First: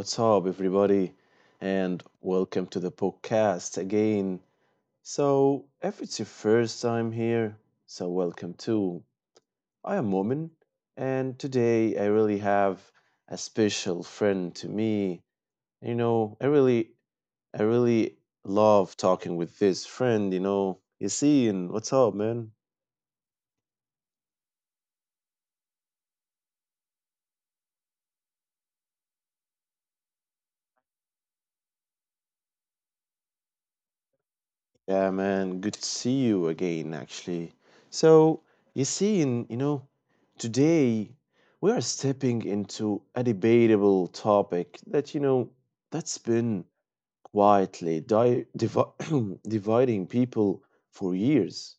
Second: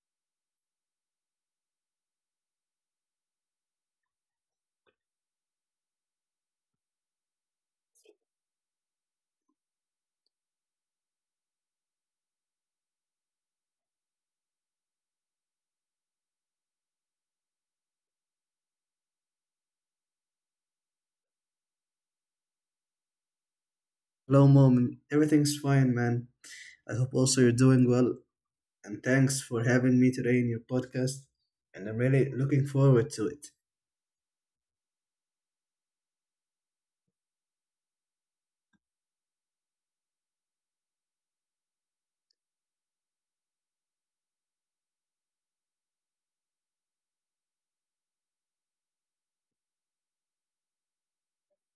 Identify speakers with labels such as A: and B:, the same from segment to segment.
A: what's up, everybody, and welcome to the podcast again. If it's your first time here, so welcome too. I am Momin, and today I really have a special friend to me. You know, I really, I really love talking with this friend. You know, Yassine, what's up, man?
B: Hello, mom. Everything's fine, man. I hope also you're doing well. And thanks for having me today in your podcast. And I'm really looking forward to it.
A: Yeah, man, good to see you again, actually. So, you see, in, you know, Today we are stepping into a debatable topic that, you know, that's been quietly dividing people for years,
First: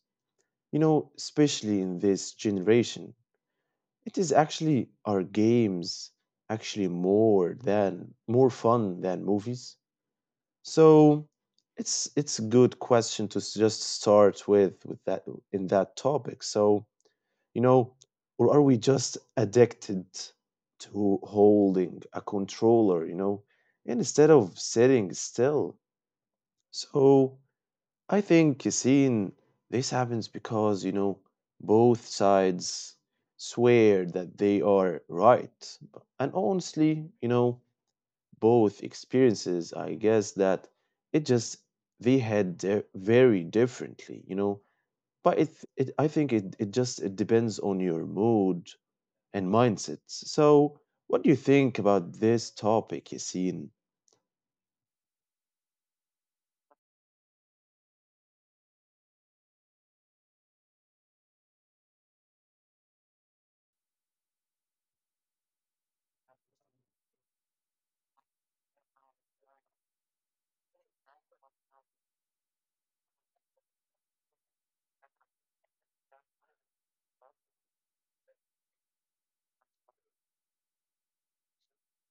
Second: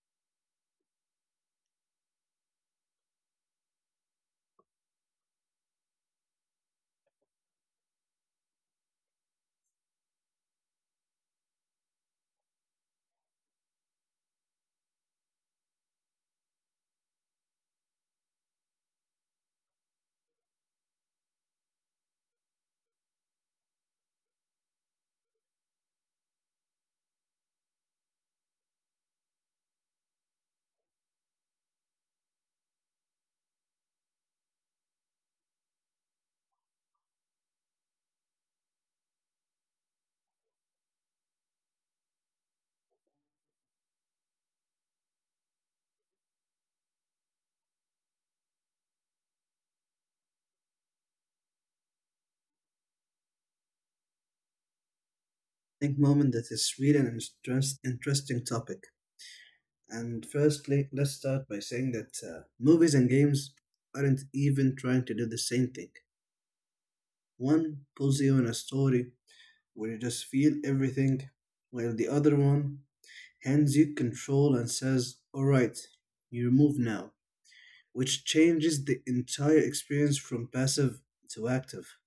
A: you know, especially in this generation. It is actually, are games actually more fun than movies? So it's a good question to just start with that in that topic. So, you know, or are we just addicted to holding a controller, you know, instead of sitting still? So I think, Yassine, this happens because, you know, both sides swear that they are right. And honestly, you know, both experiences, I guess that it just they had their very differently, you know. But it I think it, it just it depends on your mood and mindset. So what do you think about this topic, Yasin?
B: I think, mom, that is really an interesting topic. And firstly, let's start by saying that movies and games aren't even trying to do the same thing. One pulls you in a story where you just feel everything, while the other one hands you control and says, "All right, you move now," which changes the entire experience from passive to active.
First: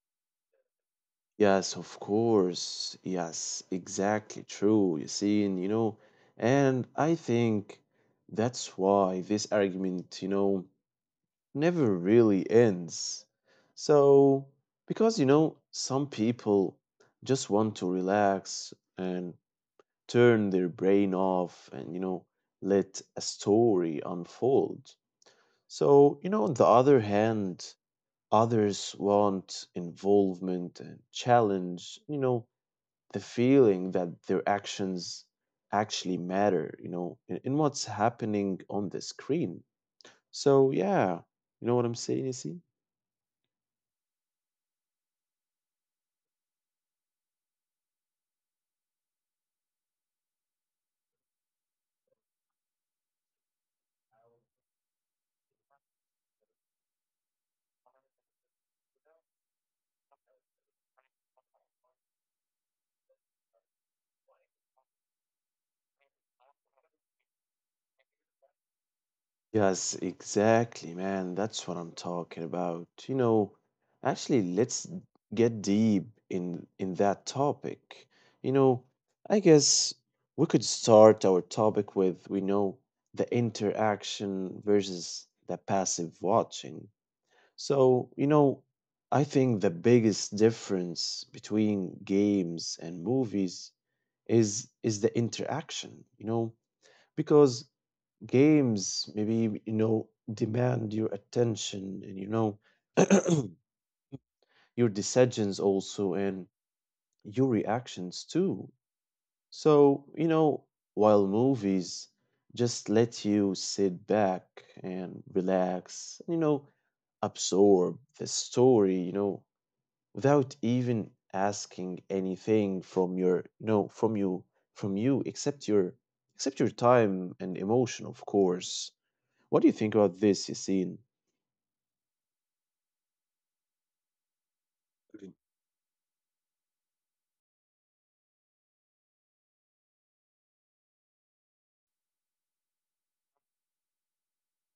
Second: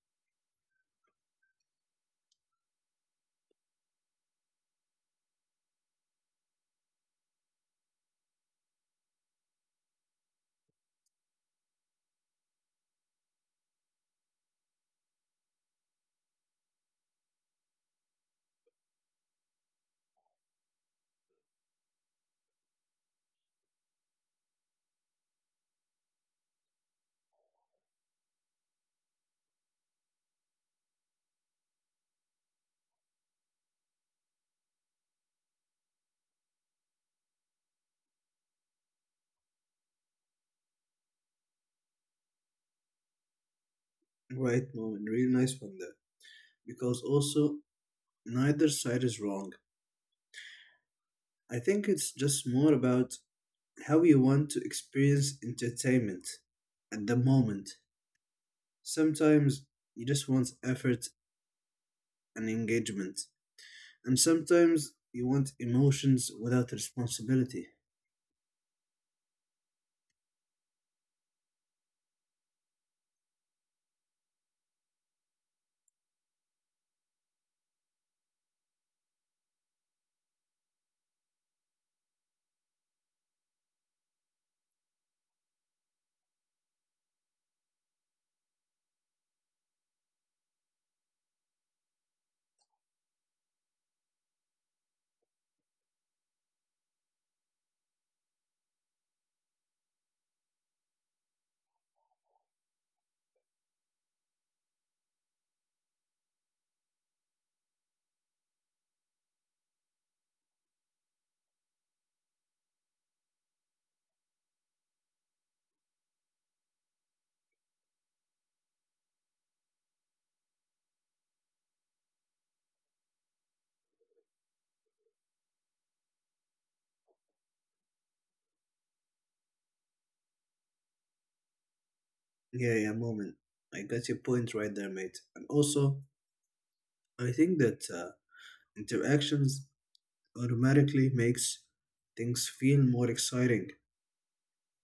A: Yes, of course. Yes, exactly true, Yasin, you know. And I think that's why this argument, you know, never really ends. So, because you know, some people just want to relax and turn their brain off, and, you know, let a story unfold. So, you know, on the other hand, others want involvement and challenge, you know, the feeling that their actions actually matter, you know, in what's happening on the screen. So, yeah, you know what I'm saying, you
B: Right, moment, really nice one there. Because also, neither side is wrong. I think it's just more about how you want to experience entertainment at the moment. Sometimes you just want effort and engagement, and sometimes you want emotions without responsibility.
A: Yes, exactly, man. That's what I'm talking about. You know, actually, let's get deep in that topic. You know, I guess we could start our topic with we know the interaction versus the passive watching. So, you know, I think the biggest difference between games and movies is the interaction, you know, because games maybe, you know, demand your attention, and, you know, your decisions also, and your reactions too. So, you know, while movies just let you sit back and relax, you know, absorb the story, you know, without even asking anything from from from you, except except your time and emotion, of course. What do you think about this, Yassine?
B: Yeah, yeah, moment. I got your point right there, mate. And also, I think that interactions automatically makes things feel more exciting,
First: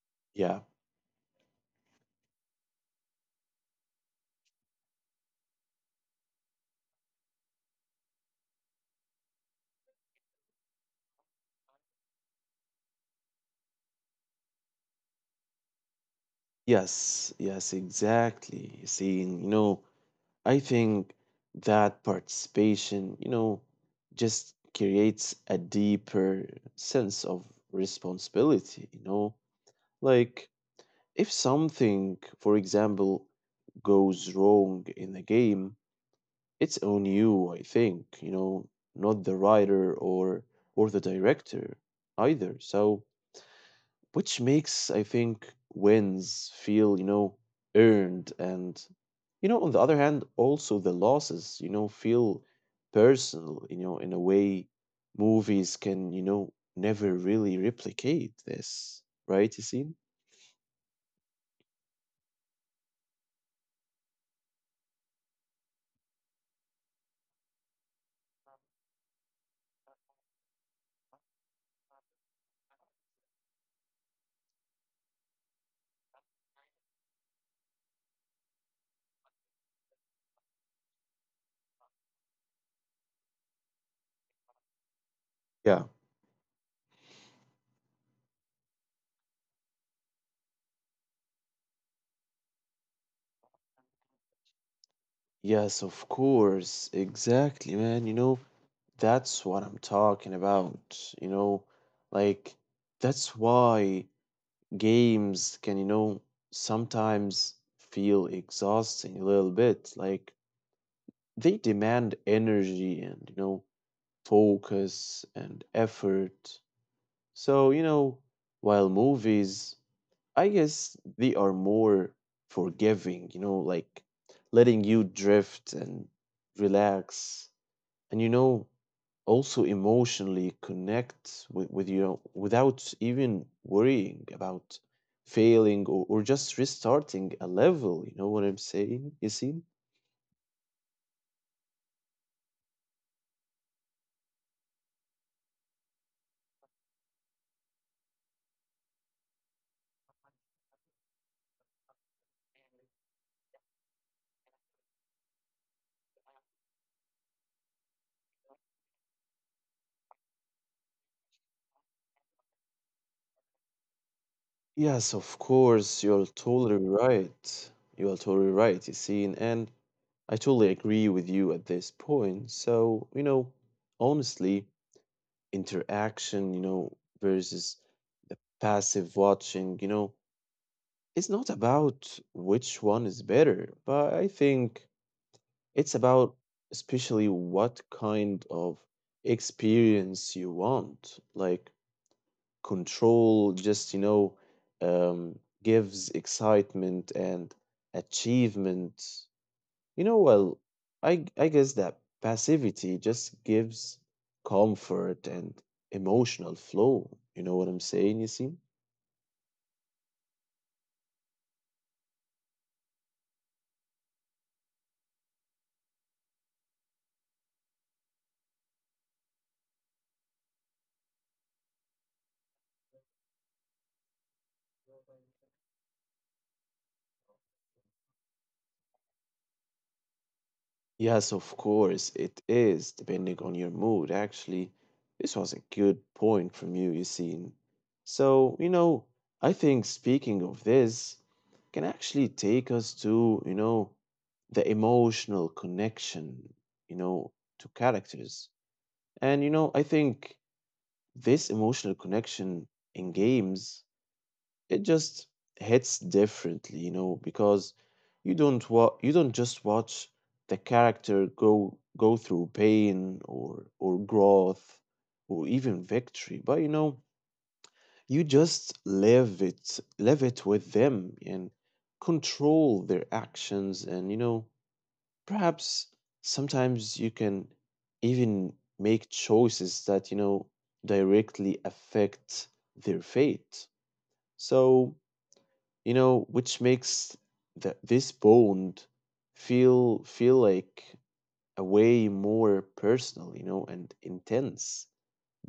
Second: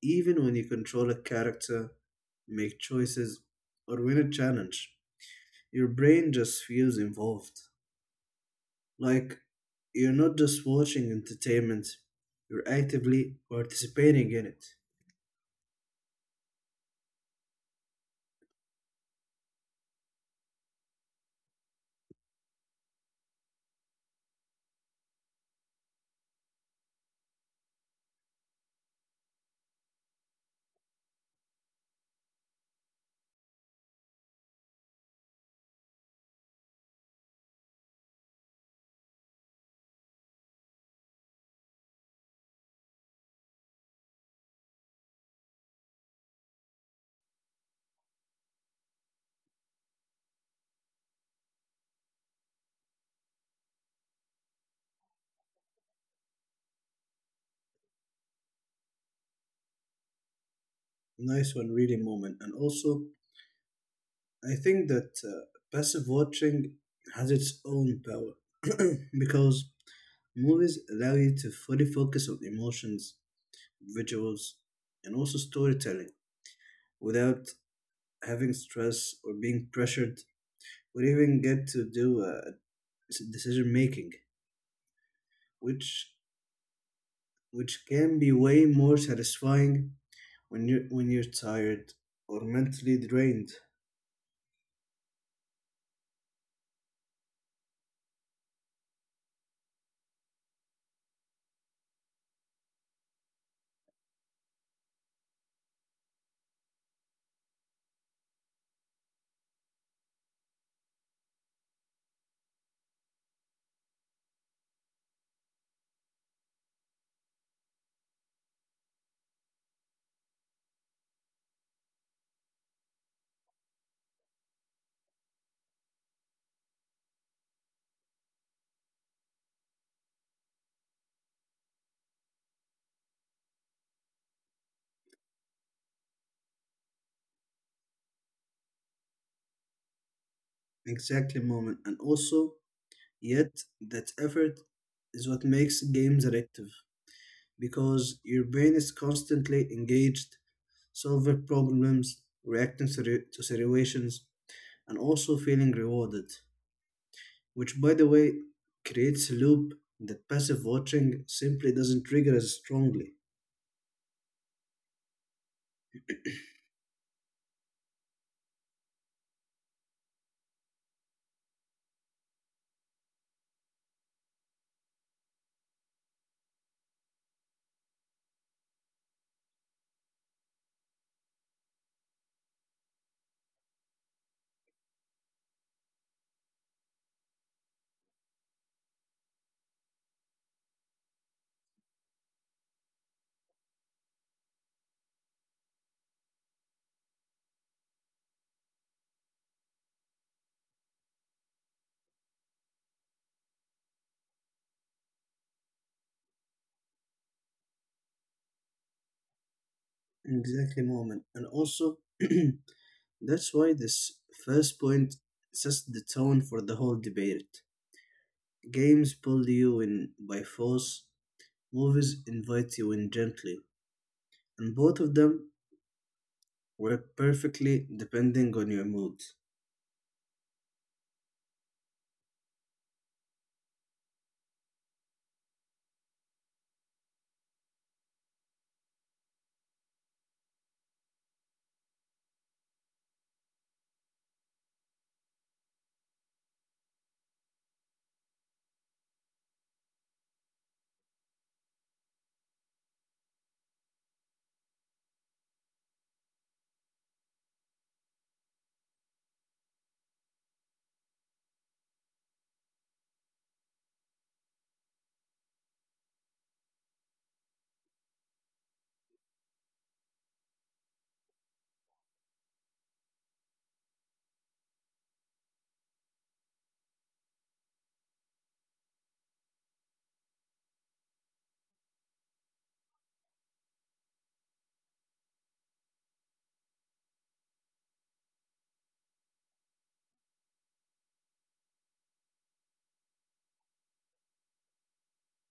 B: even when
A: Yeah.
B: you control a character, make choices, or win a challenge. Your brain just feels involved. Like you're not just watching entertainment, you're actively participating in it.
A: Yes. Yes. Exactly. Seeing, you know, I think that participation, you know, just creates a deeper sense of responsibility, you know? Like, if something, for example, goes wrong in the game, it's on you, I think, you know, not the writer or the director either. So, which makes, I think, wins feel, you know, earned, and, you know, on the other hand, also the losses, you know, feel personal, you know, in a way movies can, you know, never really replicate this, right, Yassine?
B: Nice one, really, moment. And also, I think that passive watching has its own power because movies allow you to fully focus on emotions, visuals, and also storytelling without having stress or being pressured or even get to do decision making,
A: Yeah.
B: which which can be way more satisfying when you're tired or mentally drained.
A: Yes, of course. Exactly, man. You know, that's what I'm talking about, you know? Like, that's why games can, you know, sometimes feel exhausting a little bit. Like, they demand energy, and, you know, focus and effort. So, you know, while movies, I guess they are more forgiving, you know, like letting you drift and relax. And, you know, also emotionally connect with you without even worrying about failing, or just restarting a level. You know what I'm saying? You see?
B: Exactly, moment, and also yet, that effort is what makes games addictive because your brain is constantly engaged, solving problems, reacting to situations, and also feeling rewarded. Which, by the way, creates a loop that passive watching simply doesn't trigger as strongly.
A: Yes, of course, you're totally right. You're totally right, you see, and I totally agree with you at this point. So, you know, honestly, interaction, you know, versus the passive watching, you know, it's not about which one is better, but I think it's about especially what kind of experience you want. Like control just, you know, gives excitement and achievement. You know, well, I guess that passivity just gives comfort and emotional flow. You know what I'm saying, you see?
B: Exactly, moment. And also, that's why this first point sets the tone for the whole debate. Games pull you in by force. Movies invite you in gently, and both of them work perfectly depending on your mood.
A: Yes, of course, it is, depending on your mood. Actually, this was a good point from you, you see. So, you know, I think speaking of this can actually take us to, you know, the emotional connection, you know, to characters. And, you know, I think this emotional connection in games, it just hits differently, you know, because you don't just watch the character go through pain or growth or even victory, but, you know, you just live it with them, and control their actions, and, you know, perhaps sometimes you can even make choices that, you know, directly affect their fate. So, you know, which makes this bond feel like a way more personal, you know, and intense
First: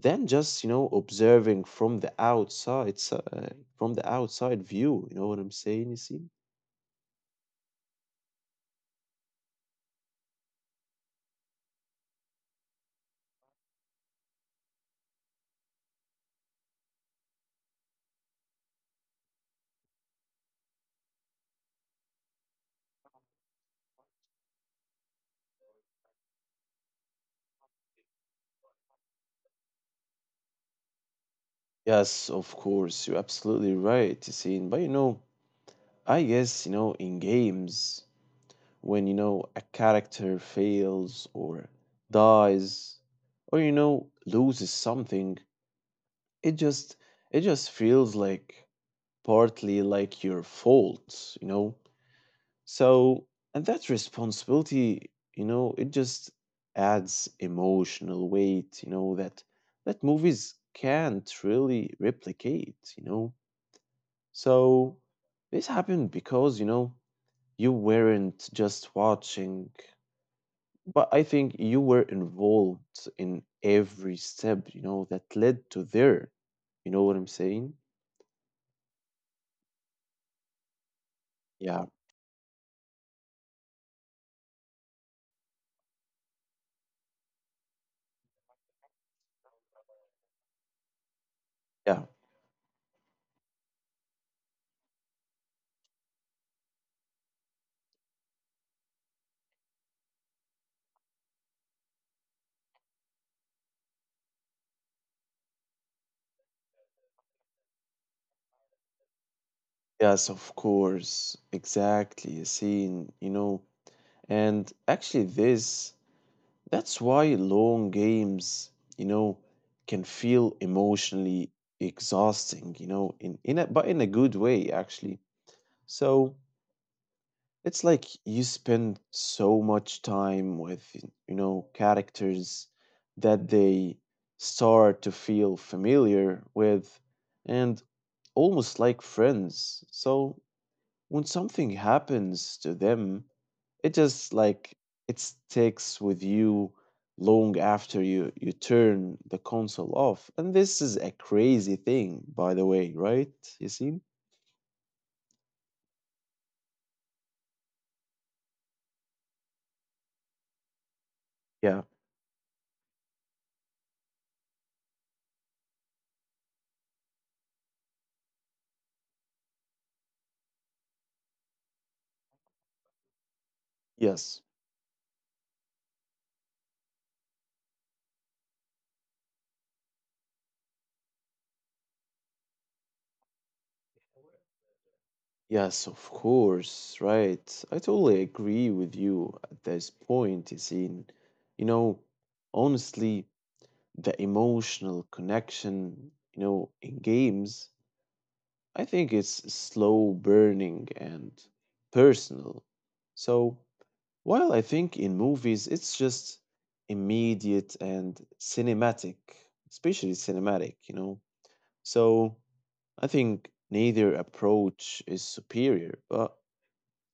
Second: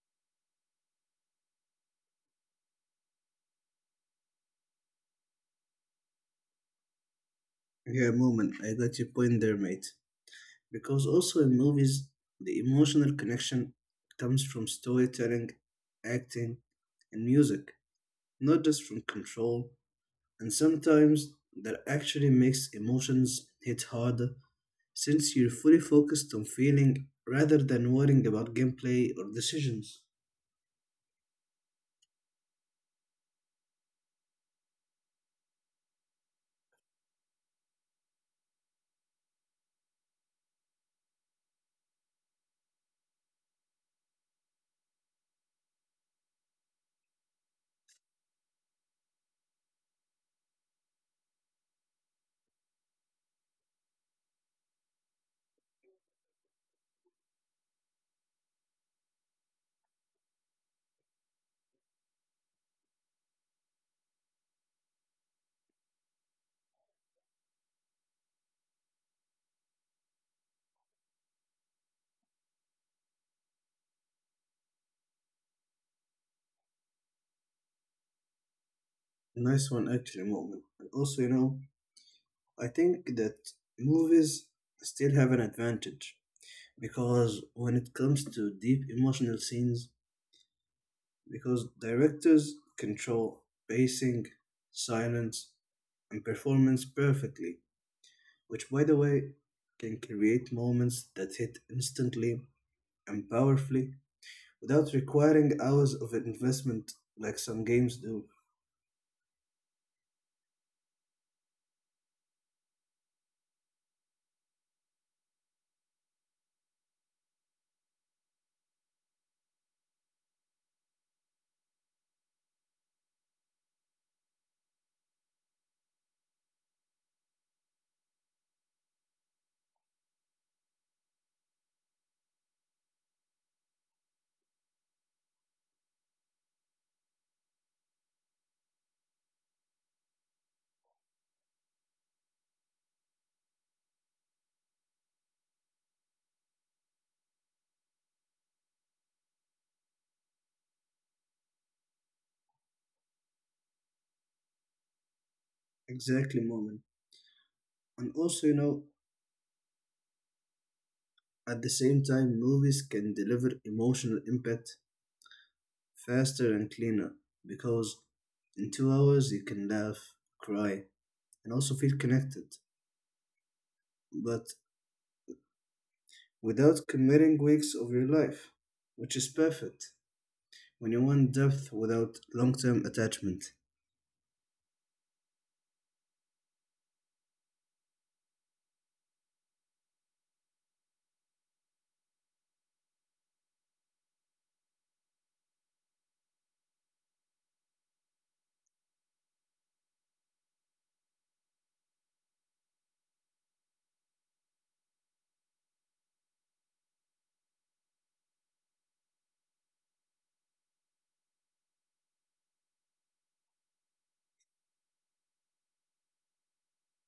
A: than just, you know, observing from the outside, from the outside view, you know what I'm saying, you see?
B: Yeah, moment, I got your point there, mate. Because also in movies, the emotional connection comes from storytelling, acting, and music, not just from control. And sometimes that actually makes emotions hit harder since you're fully focused on feeling rather than worrying about gameplay or decisions.
A: Yes, of course, you're absolutely right, Yasin. But you know, I guess, you know, in games, when, you know, a character fails or dies or, you know, loses something, it just it just feels like partly like your fault, you know? So, and that responsibility, you know, it just adds emotional weight, you know, that movies can't really replicate, you know? So this happened because, you know, you weren't just watching, but I think you were involved in every step, you know, that led to there. You know what I'm saying?
B: Nice one, actually, moment. And also, you know,
A: Yeah,
B: I think that movies still have an advantage because when it comes to deep emotional scenes, because
A: yeah.
B: directors control pacing, silence, and performance perfectly, which, by the way, can create moments that hit instantly and powerfully without requiring hours of investment like some games do.
A: Yes, of course. Exactly. A scene, you know. And actually this that's why long games, you know, can feel emotionally exhausting, you know, but in a good way actually. So it's like you spend so much time with, you know, characters that they start to feel familiar with, and almost like friends. So when something happens to them, it just like it sticks with you long after you turn the console off. And this is a crazy thing, by the way, right? You see?
B: Exactly, moment. And also, you know, at the
A: Yeah.
B: same time, movies can deliver emotional impact faster and cleaner because in 2 hours you can laugh, cry, and also feel connected,
A: Yes.
B: but without committing weeks of your life, which is perfect when you want depth without long term attachment.
A: Yes, of course, right. I totally agree with you at this point, Yasin. You know, honestly, the emotional connection, you know, in games, I think it's slow burning and personal. So, while I think in movies it's just immediate and cinematic, especially cinematic, you know. So, I think neither approach is superior, but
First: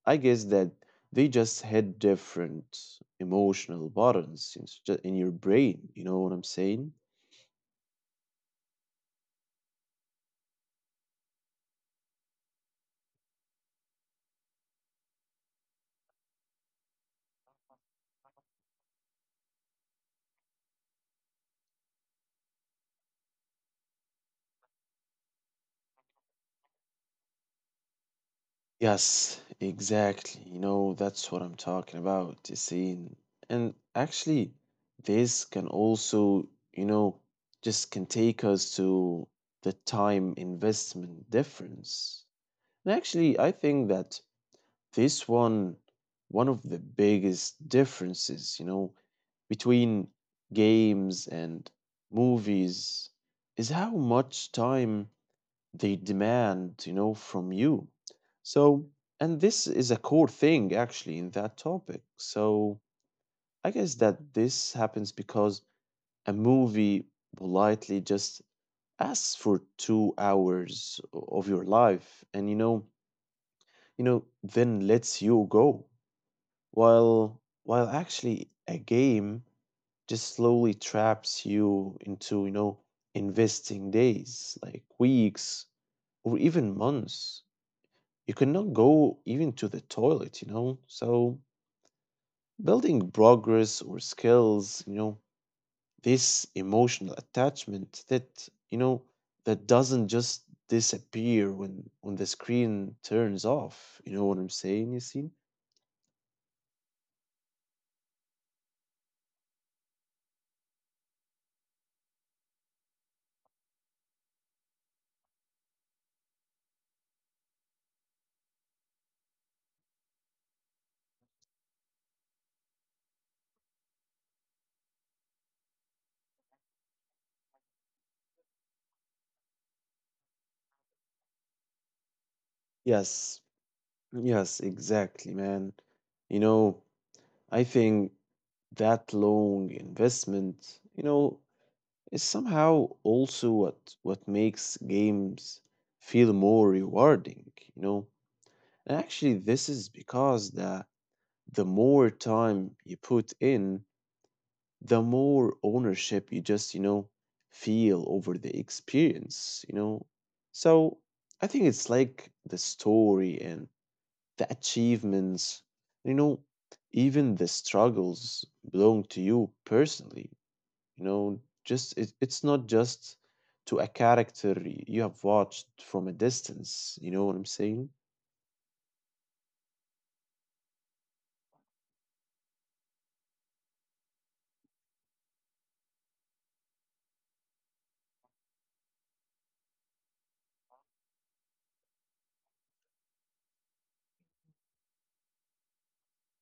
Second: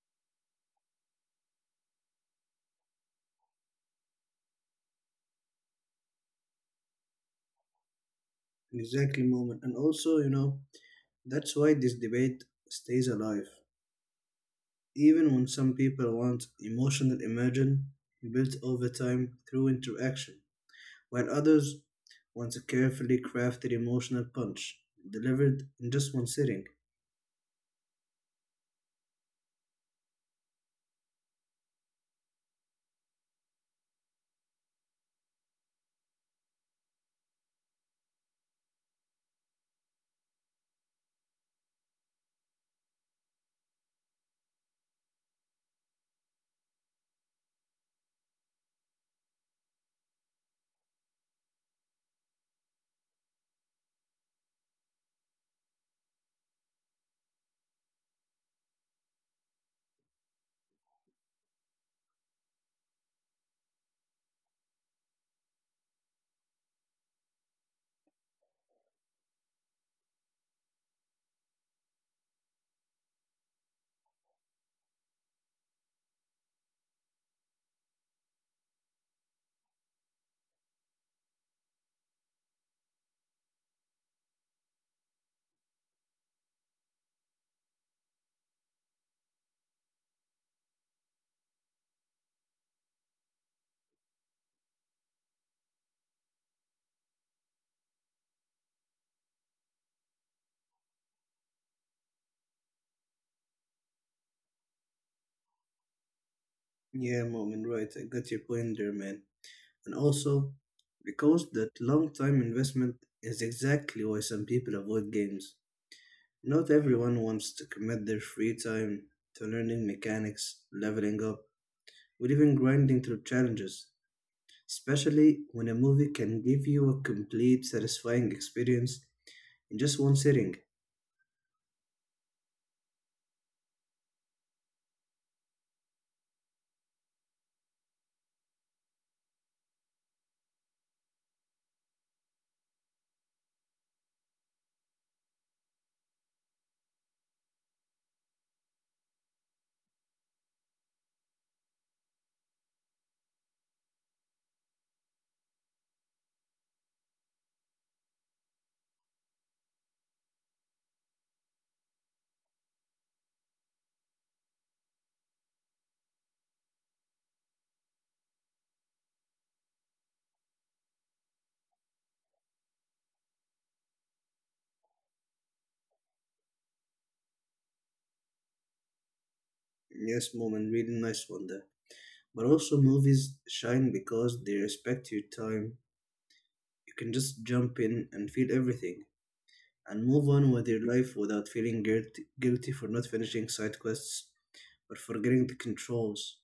A: I guess that they just had different emotional buttons in, in your brain. You know what I'm saying?
B: Exactly, moment. And also, you know, that's why this debate stays alive. Even when some people want emotional immersion built over time through interaction, while others want a carefully crafted emotional punch delivered in just one sitting.
A: Yes, exactly. You know, that's what I'm talking about, you see. And actually, this can also, you know, just can take us to the time investment difference. And actually, I think that this one, one of the biggest differences, you know, between games and movies is how much time they demand, you know, from you. So, and this is a core thing actually in that topic. So, I guess that this happens because a movie politely just asks for 2 hours of your life, and, you know, then lets you go. While while actually a game just slowly traps you into, you know, investing days, like weeks or even months. You cannot go even to the toilet, you know? So, building progress or skills, you know, this emotional attachment that, you know, that doesn't just disappear when the screen turns off. You know what I'm saying, Yasin?
B: Yeah, Moment, right. I got your point there, man. And also, because that long time investment is exactly why some people avoid games. Not everyone wants to commit their free time to learning mechanics, leveling up, or even grinding through challenges, especially when a movie can give you a complete, satisfying experience in just one sitting.
A: Yes. Yes, exactly, man. You know, I think that long investment, you know, is somehow also what makes games feel more rewarding, you know. And actually this is because the more time you put in, the more ownership you just, you know, feel over the experience, you know. So I think it's like the story and the achievements, you know, even the struggles belong to you personally, you know, just it's not just to a character you have watched from a distance, you know what I'm saying?
B: Yes, Moment, really nice one there. But also, movies shine because they respect your time. You can just jump in and feel everything and move on with your life without feeling guilty, guilty for not finishing side quests or forgetting the controls,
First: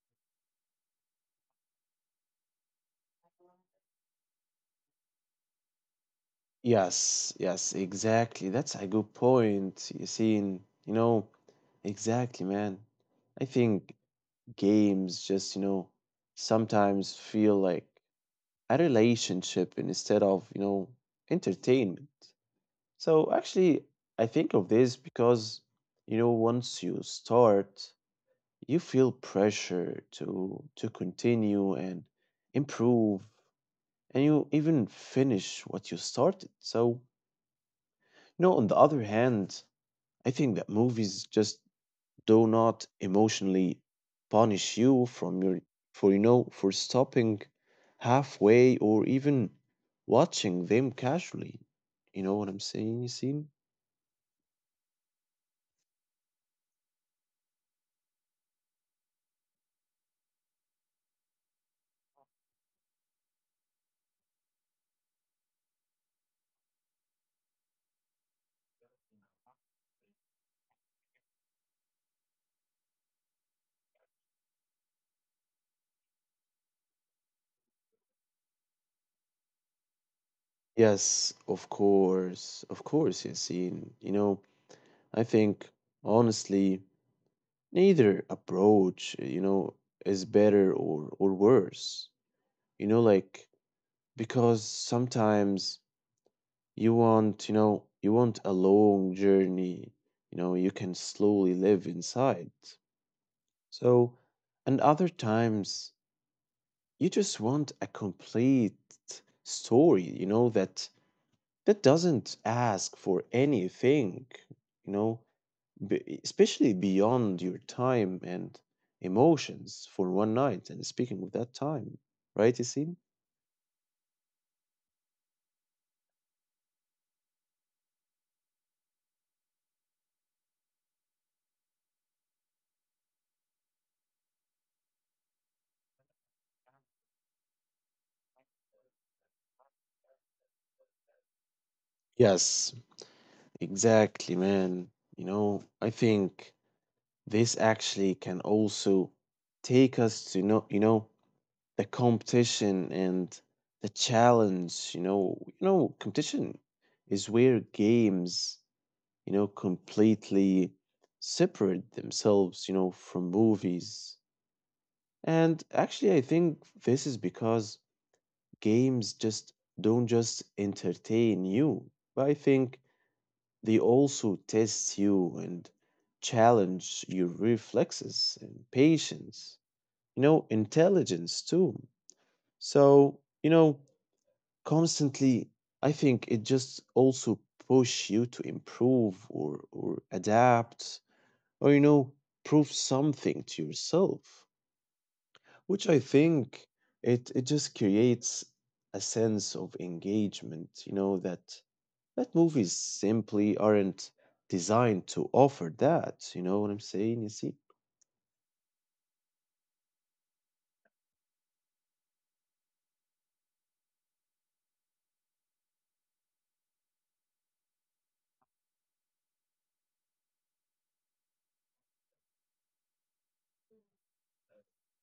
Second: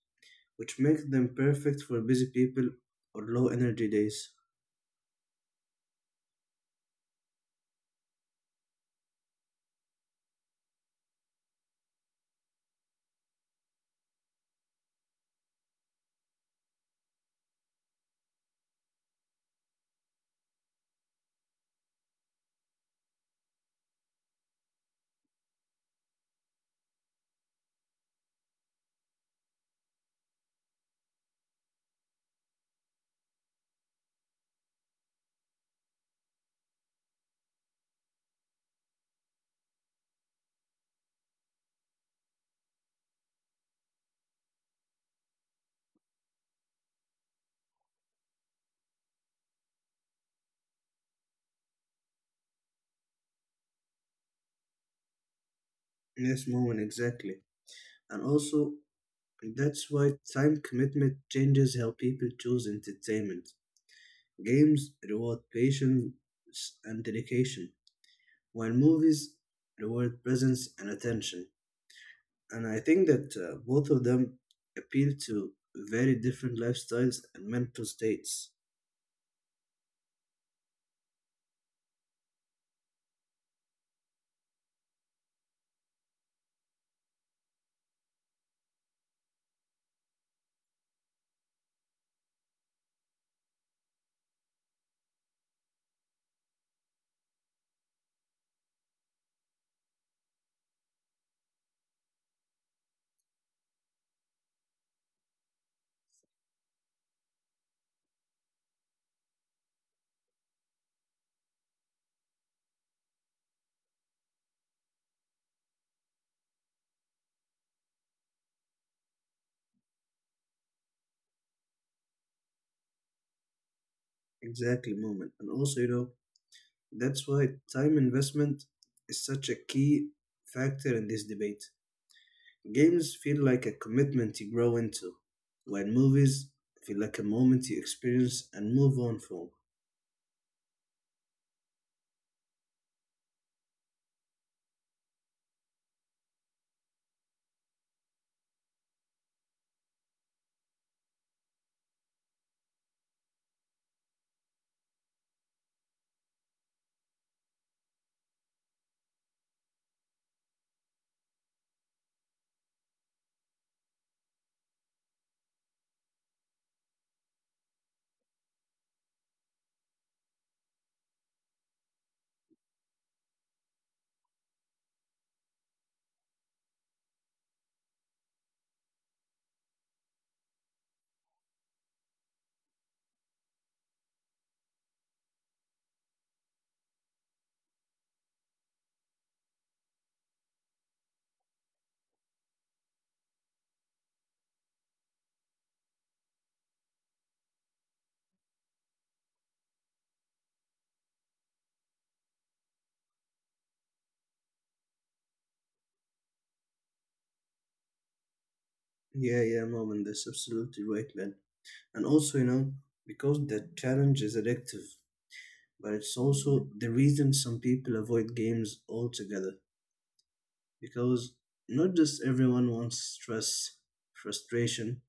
B: which makes them perfect for busy people or low energy days.
A: Yes, yes, exactly, that's a good point, you see. You know, exactly, man. I think games just, you know, sometimes feel like a relationship instead of, you know, entertainment. So actually I think of this because, you know, once you start you feel pressure to continue and improve, and you even finish what you started. So no, on the other hand, I think that movies just do not emotionally punish you from your, for, you know, for stopping halfway or even watching them casually, you know what I'm saying, Yasin?
B: Yes, moment, exactly. And also, that's why time commitment changes how people choose entertainment. Games reward patience and dedication while movies reward presence and attention. And I think that both of them appeal to very different lifestyles and mental states.
A: Yes, of course, of course, Yasin. You know, I think honestly neither approach, you know, is better or worse. You know, like because sometimes you want, you know, you want a long journey, you know, you can slowly live inside. So, and other times you just want a complete story, you know, that that doesn't ask for anything, you know, especially beyond your time and emotions for one night. And speaking of that time, right, Yassine?
B: Exactly, moment. And also, you know, that's why time investment is such a key factor in this debate. Games feel like a commitment you grow into, while movies feel like a moment you experience and move on from.
A: Yes, exactly, man. You know, I think this actually can also take us to know, you know, the competition and the challenge. You know, competition is where games, you know, completely separate themselves, you know, from movies. And actually, I think this is because games just don't just entertain you, but I think they also test you and challenge your reflexes and patience, you know, intelligence too. So, you know, constantly, I think it just also push you to improve or adapt or, you know, prove something to yourself. Which I think it just creates a sense of engagement, you know, that movies simply aren't designed to offer that. You know what I'm saying, you see?
B: Yeah, yeah, moment. That's absolutely right, man. And also, you know, because the challenge is addictive but it's also the reason some people avoid games altogether because not just everyone wants stress, frustration,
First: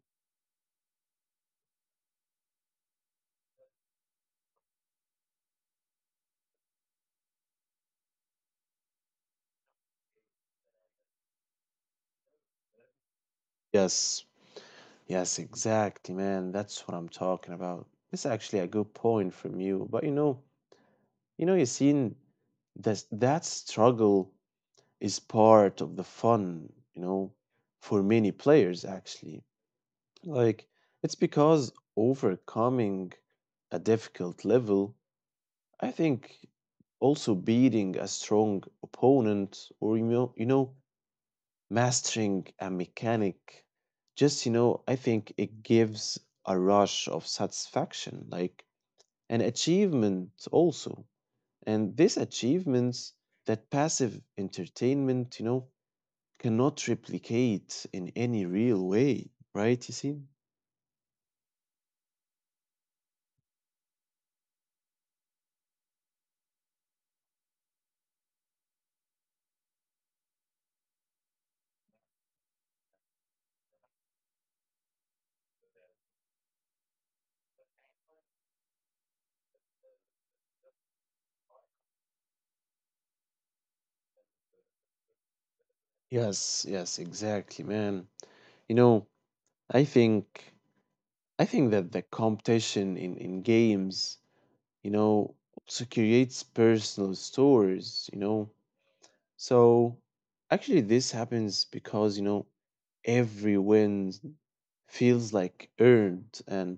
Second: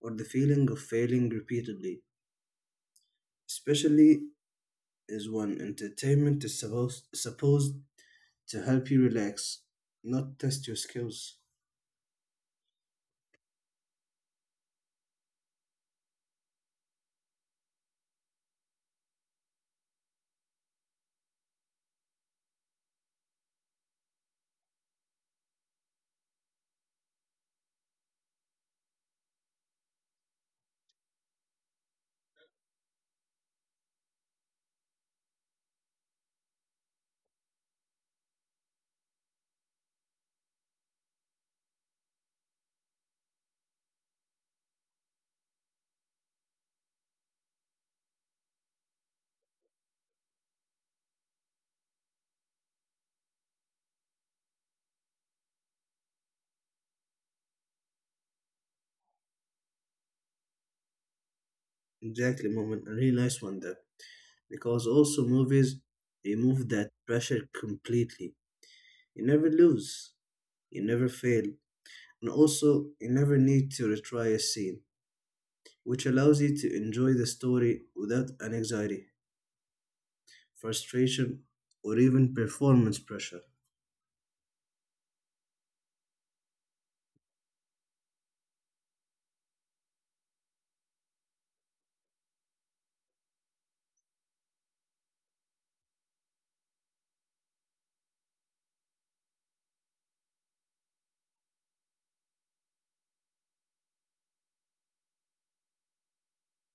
B: or the feeling of failing repeatedly, especially is when entertainment is supposed to help you relax, not test your skills.
A: Yes. Yes, exactly, man. That's what I'm talking about. It's actually a good point from you. But you know, you've seen that struggle is part of the fun, you know, for many players actually. Like it's because overcoming a difficult level, I think also beating a strong opponent or, you know, mastering a mechanic just, you know, I think it gives a rush of satisfaction like an achievement also, and these achievements that passive entertainment, you know, cannot replicate in any real way, right, you see?
B: Exactly, moment, a really nice one there. Because also movies remove that pressure completely. You never lose, you never fail, and also you never need to retry a scene, which allows you to enjoy the story without an anxiety, frustration, or even performance pressure.
A: Yes, yes, exactly, man. You know, I think I think that the competition in games, you know, also creates personal stories, you know. So actually, this happens because, you know, every win feels like earned, and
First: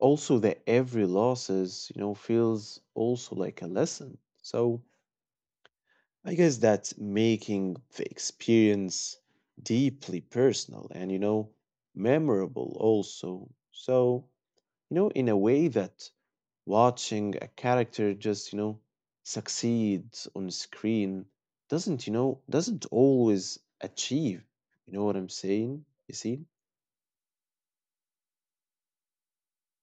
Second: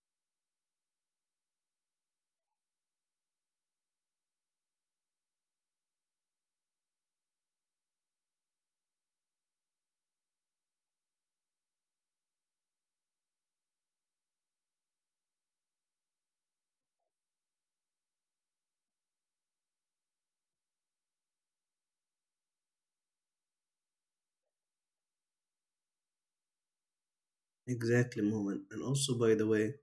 A: also that every losses, you know, feels also like a lesson. So I guess that's making the experience deeply personal and, you know, memorable also. So, you know, in a way that watching a character just, you know, succeed on screen doesn't always achieve, you know what I'm saying, you see?
B: Exactly, moment. And also, by the way,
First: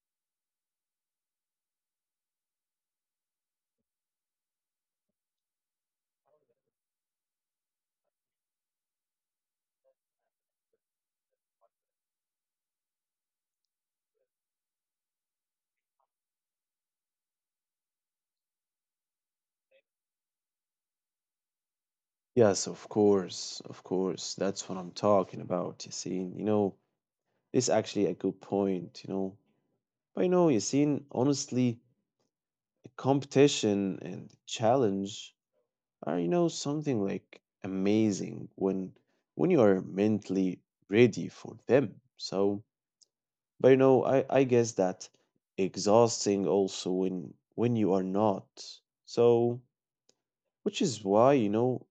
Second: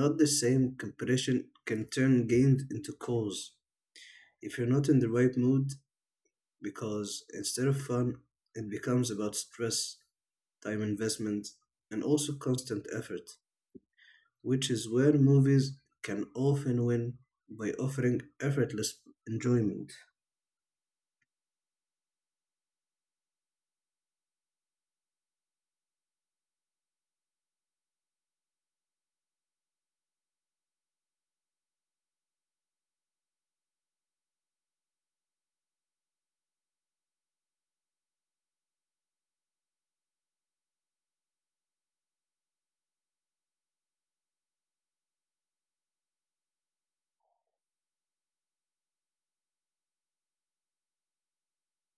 B: not the same competition can turn games into cause if you're not in the right mood, because instead of fun, it becomes about stress, time investment, and also constant effort, which is where movies can often win by offering effortless enjoyment.
A: Yes, of course, of course. That's what I'm talking about, you see. You know, it's actually a good point, you know. But you know, you see, honestly, competition and challenge are, you know, something like amazing when you are mentally ready for them. So but you know, I guess that exhausting also when you are not. So, which is why, you know,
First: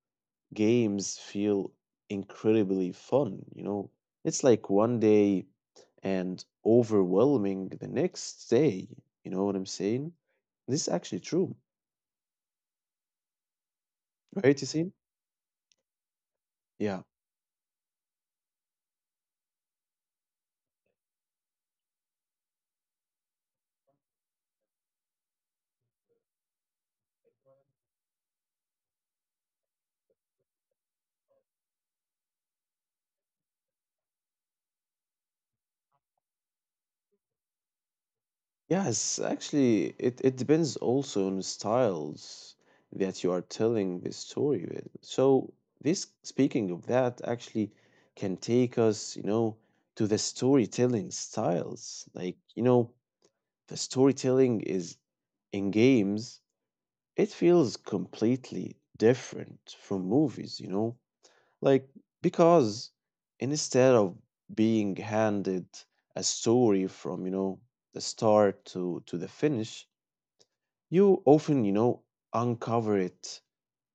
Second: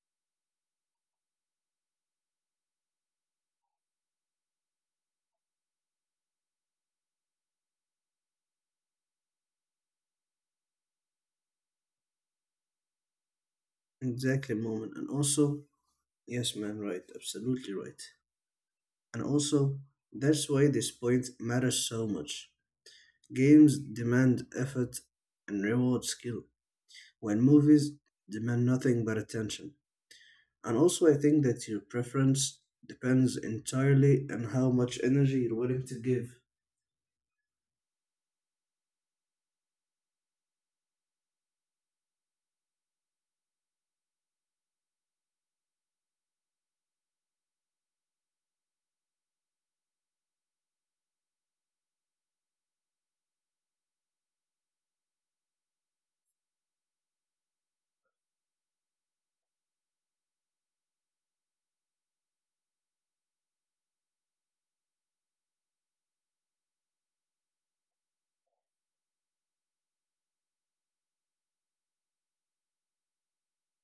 A: games feel incredibly fun, you know. It's like one day and overwhelming the next day. You know what I'm saying? This is actually true, right?
B: Exactly,
A: You see?
B: moment. And also, yes, man,
A: Yeah.
B: right. Absolutely right. And also, that's why this point matters so much. Games demand effort and reward skill, when movies demand nothing but attention. And also, I think that your preference depends entirely on how much energy you're willing to give.
A: Yes, actually, it depends also on the styles that you are telling the story with. So this, speaking of that, actually can take us, you know, to the storytelling styles. Like, you know, the storytelling is in games, it feels completely different from movies, you know. Like, because instead of being handed a story from, you know, the start to the finish, you often, you know, uncover it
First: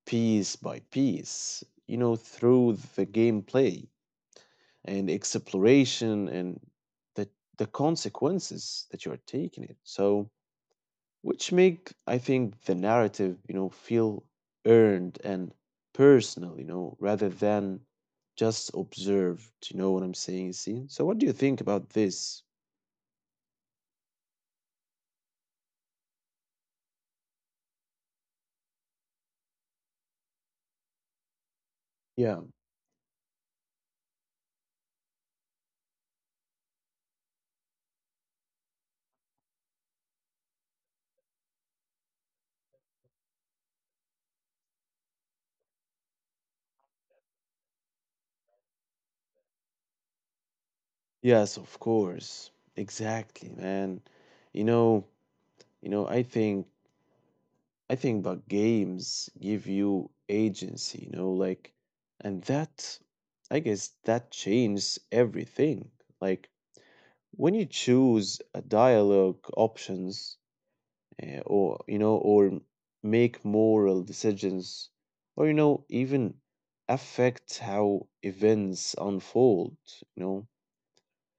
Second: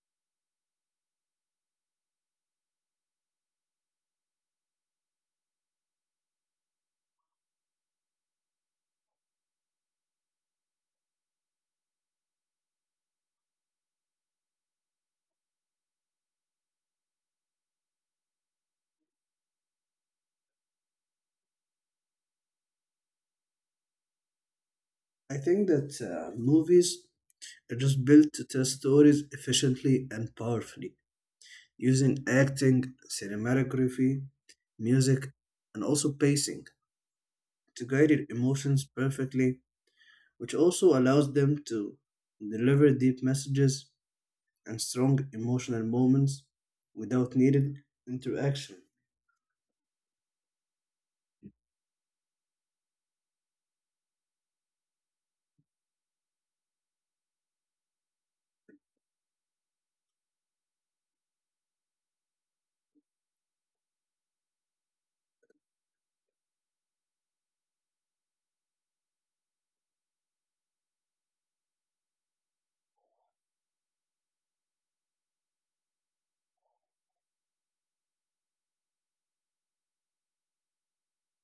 A: piece by piece, you know, through the gameplay and exploration and the, the consequences that you are taking it. So, which make I think the narrative, you know, feel earned and personal, you know, rather than just observed. You know what I'm saying, see? So what do you think about this?
B: I think that movies are just built to tell stories efficiently and powerfully, using
A: Yeah.
B: acting, cinematography, music, and also pacing to guide your emotions perfectly, which also allows them to deliver deep messages and strong emotional moments without needed interaction.
A: Yes, of course. Exactly, man. You know, you know, I think but games give you agency, you know, like, and that I guess that changes everything. Like when you choose a dialogue options, or, you know, or make moral decisions, or, you know, even affect how events unfold, you know.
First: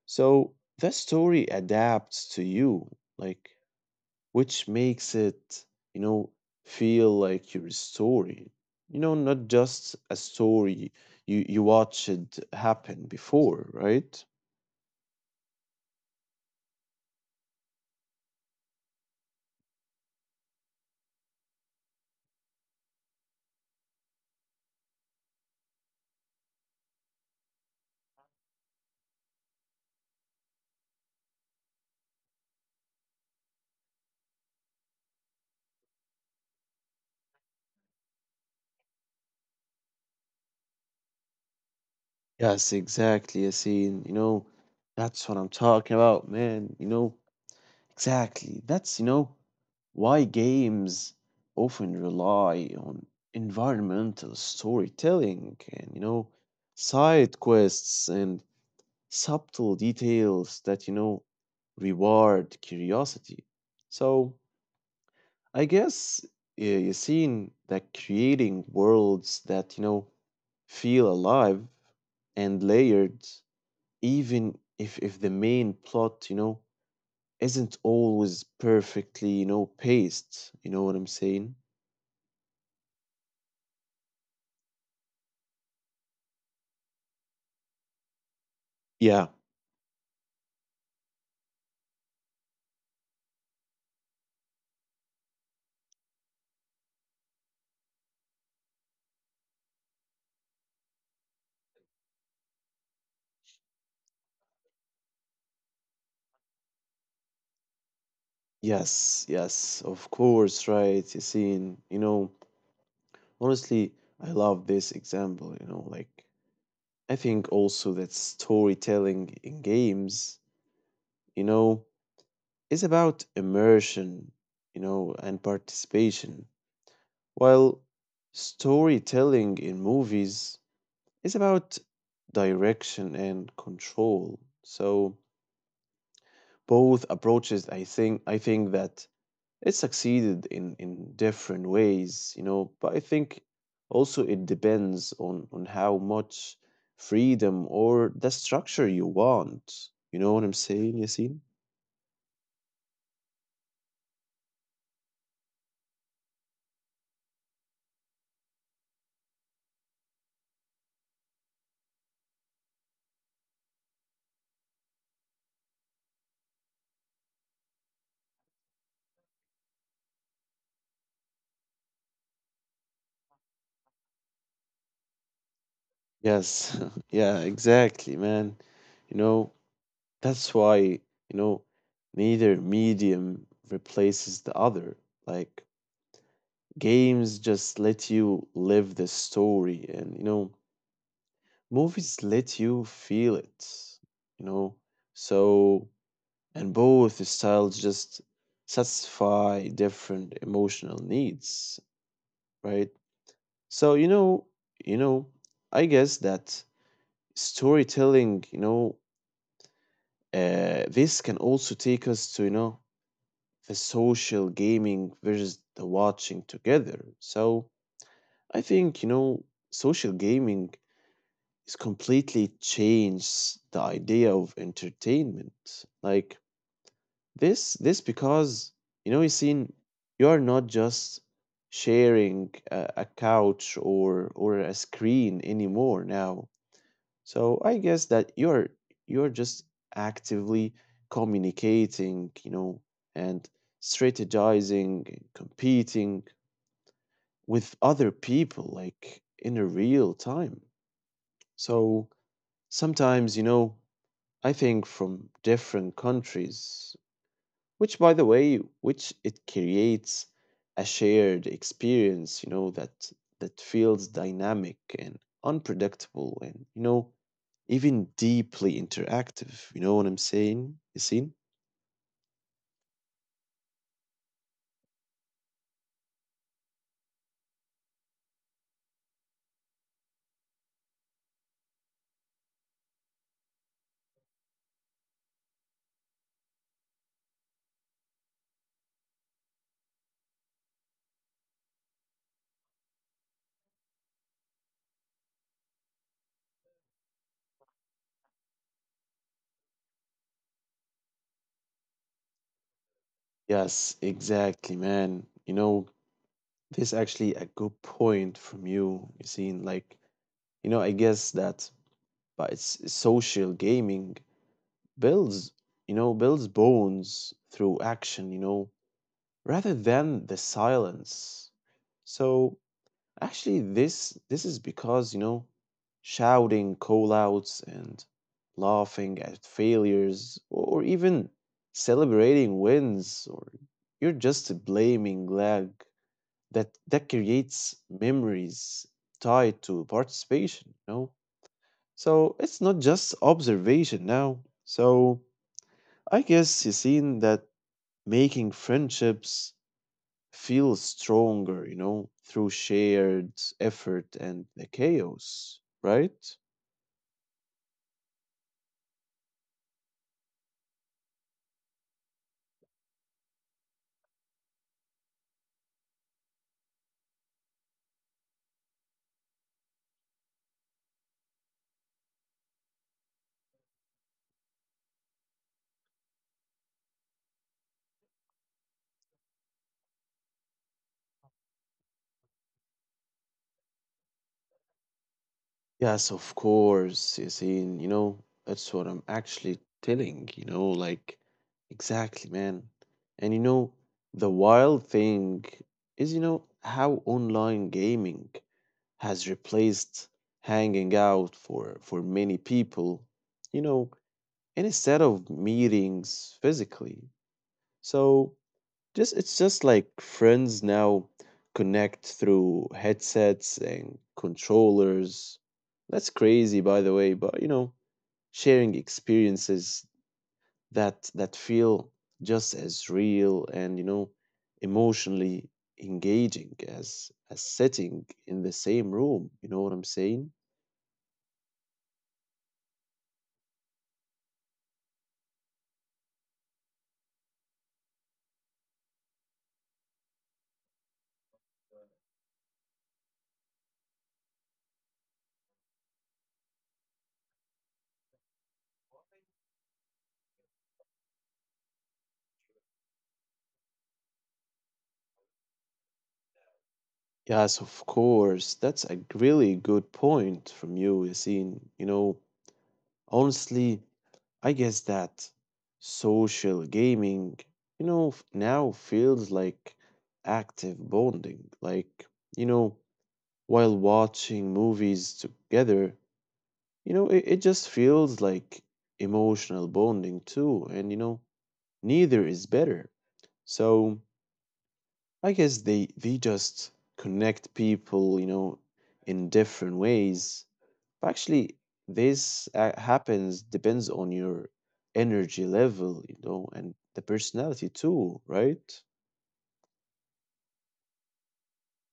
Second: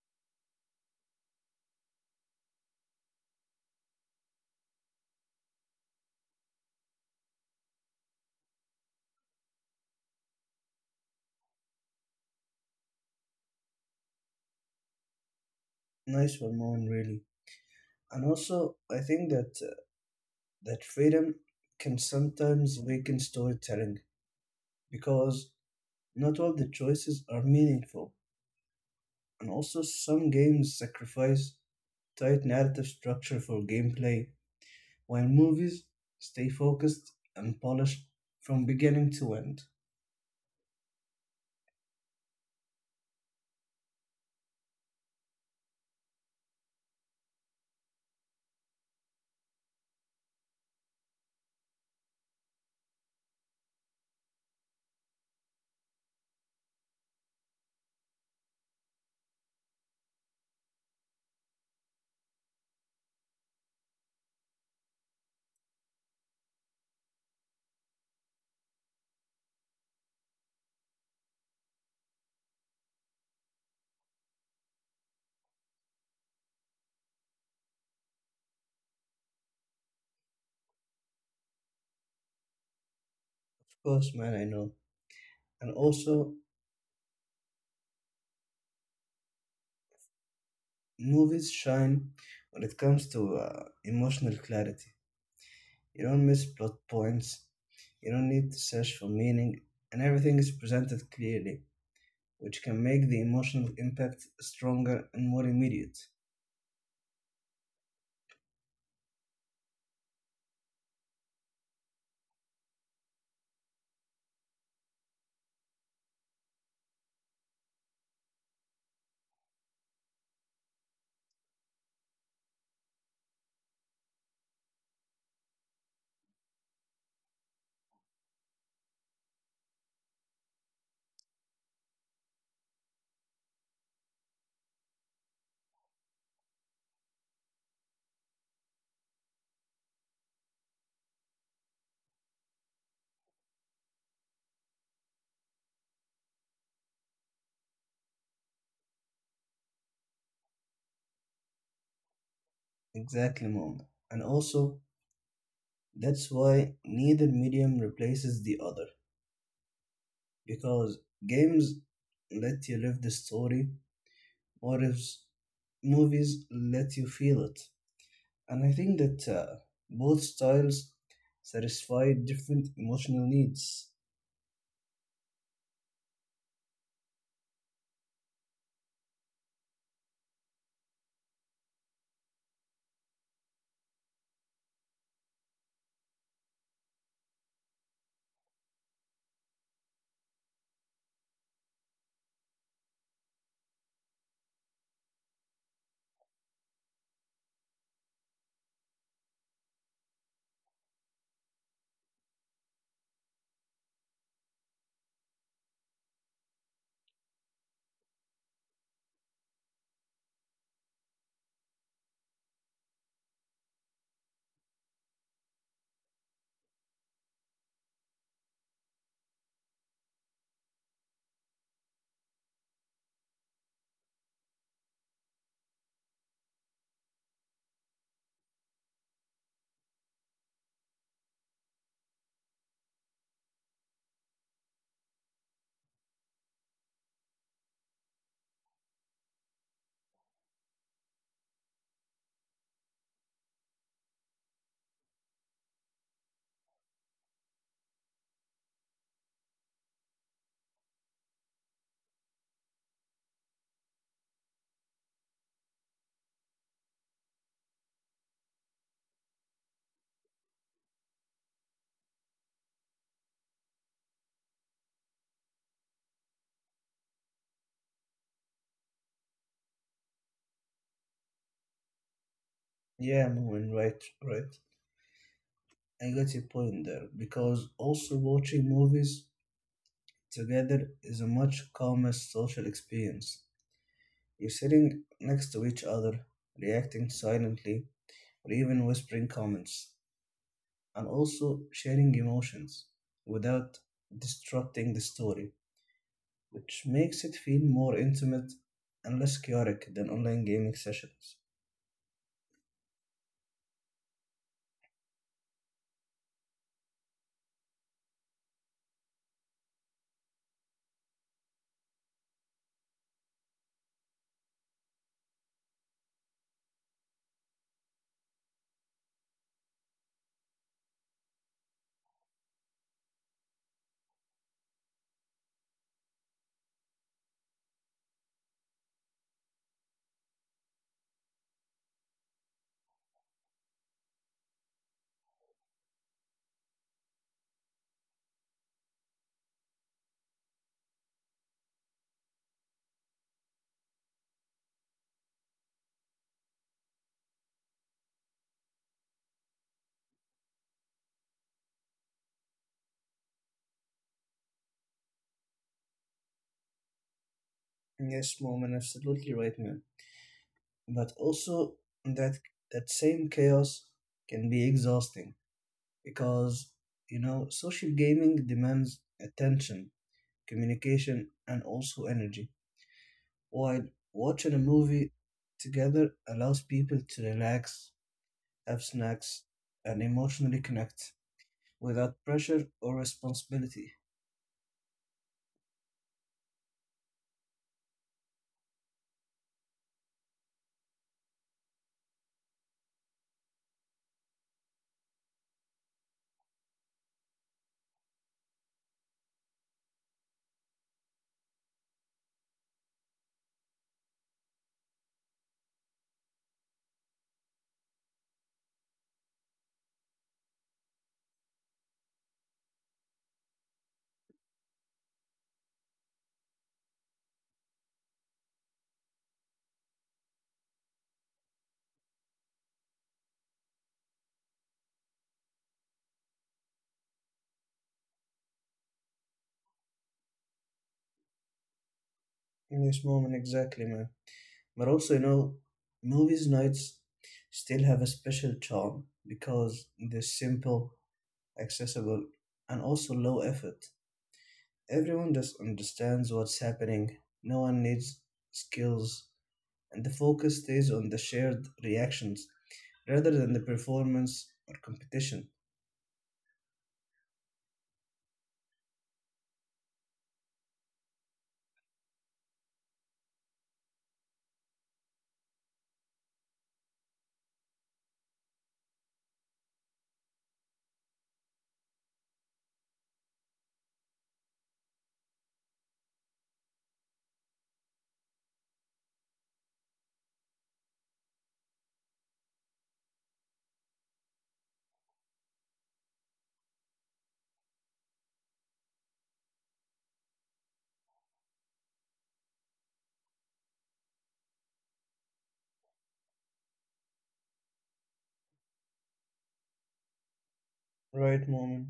A: So the story adapts to you, like, which makes it, you know, feel like your story, you know, not just a story you watched happen before, right?
B: Nice one, Mohan, really. And also, I think that that freedom can sometimes weaken storytelling because not all the choices are meaningful, and also some games sacrifice tight narrative structure for gameplay while movies stay focused and polished from beginning to end.
A: Yes, exactly, Yasin. You know, that's what I'm talking about, man. You know, exactly. That's, you know, why games often rely on environmental storytelling and, you know, side quests and subtle details that, you know, reward curiosity. So I guess, you've seen that creating worlds that, you know, feel alive and layered, even if the main plot, you know, isn't always perfectly, you know, paced. You know what I'm saying?
B: Of course, man, I know. And also,
A: Yeah.
B: movies shine when it comes to emotional clarity. You don't miss plot points, you don't need to search for meaning, and everything is presented clearly, which can make the emotional impact stronger and more immediate.
A: Yes. Yes. Of course. Right, Yasin. You know, honestly, I love this example. You know, like, I think also that storytelling in games, you know, is about immersion, you know, and participation, while storytelling in movies is about direction and control. So, both approaches, I think that it succeeded in different ways, you know, but I think also it depends on how much freedom or the structure you want, you know what I'm saying, Yasin?
B: Exactly, Mom. And also, that's why neither medium replaces the other, because games let you live the story, whereas movies let you feel it. And I think that both styles satisfy different emotional needs.
A: Yes, yeah, exactly, man. You know, that's why, you know, neither medium replaces the other. Like, games just let you live the story, and you know, movies let you feel it, you know. So, and both styles just satisfy different emotional needs, right? So, you know, I guess that storytelling, you know, this can also take us to, you know, the social gaming versus the watching together. So, I think, you know, social gaming it's completely changed the idea of entertainment. Like this because, you know, you seen you are not just sharing a couch or a screen anymore now. So I guess that you're just actively communicating, you know, and strategizing, and competing with other people like in a real time. So sometimes, you know, I think from different countries, which by the way, which it creates a shared experience, you know, that that feels dynamic and unpredictable, and you know, even deeply interactive. You know what I'm saying? You see?
B: Yeah, Mom, right, right. I got your point there because also watching movies together is a much calmer social experience. You're sitting next to each other, reacting silently, or even whispering comments, and also sharing emotions without disrupting the story, which makes it feel more intimate and less chaotic than online gaming sessions.
A: Yes, exactly, man. You know, this actually a good point from you. You see, like, you know, I guess that by social gaming, builds, you know, builds bones through action, you know, rather than the silence. So actually, this is because, you know, shouting call outs and laughing at failures or even celebrating wins or you're just blaming lag, that creates memories tied to participation, you know, so it's not just observation now. So I guess he's seen that making friendships feel stronger, you know, through shared effort and the chaos, right?
B: Yes, Moment, absolutely right, man. But also, that that same chaos can be exhausting because, you know, social gaming demands attention, communication, and also energy, while watching a movie together allows people to relax, have snacks, and emotionally connect without pressure or responsibility.
A: Yes, of course, Yasin. You know, that's what I'm actually telling, you know, like, exactly, man. And you know, the wild thing is, you know, how online gaming has replaced hanging out for many people. You know, and instead of meetings physically. So just it's just like friends now connect through headsets and controllers. That's crazy by the way, but you know, sharing experiences that that feel just as real and you know emotionally engaging as sitting in the same room, you know what I'm saying?
B: In this moment, exactly, man. But also, you know, movies nights still have a special charm because they're simple, accessible, and also low effort. Everyone just understands what's happening. No one needs skills, and the focus stays on the shared reactions rather than the performance or competition.
A: Yes, of course. That's a really good point from you, Yassine. You know, honestly, I guess that social gaming, you know, now feels like active bonding. Like, you know, while watching movies together, you know, it just feels like emotional bonding too. And, you know, neither is better. So I guess they just connect people, you know, in different ways. Actually, this happens depends on your energy level, you know, and the personality too, right?
B: Right, Moment.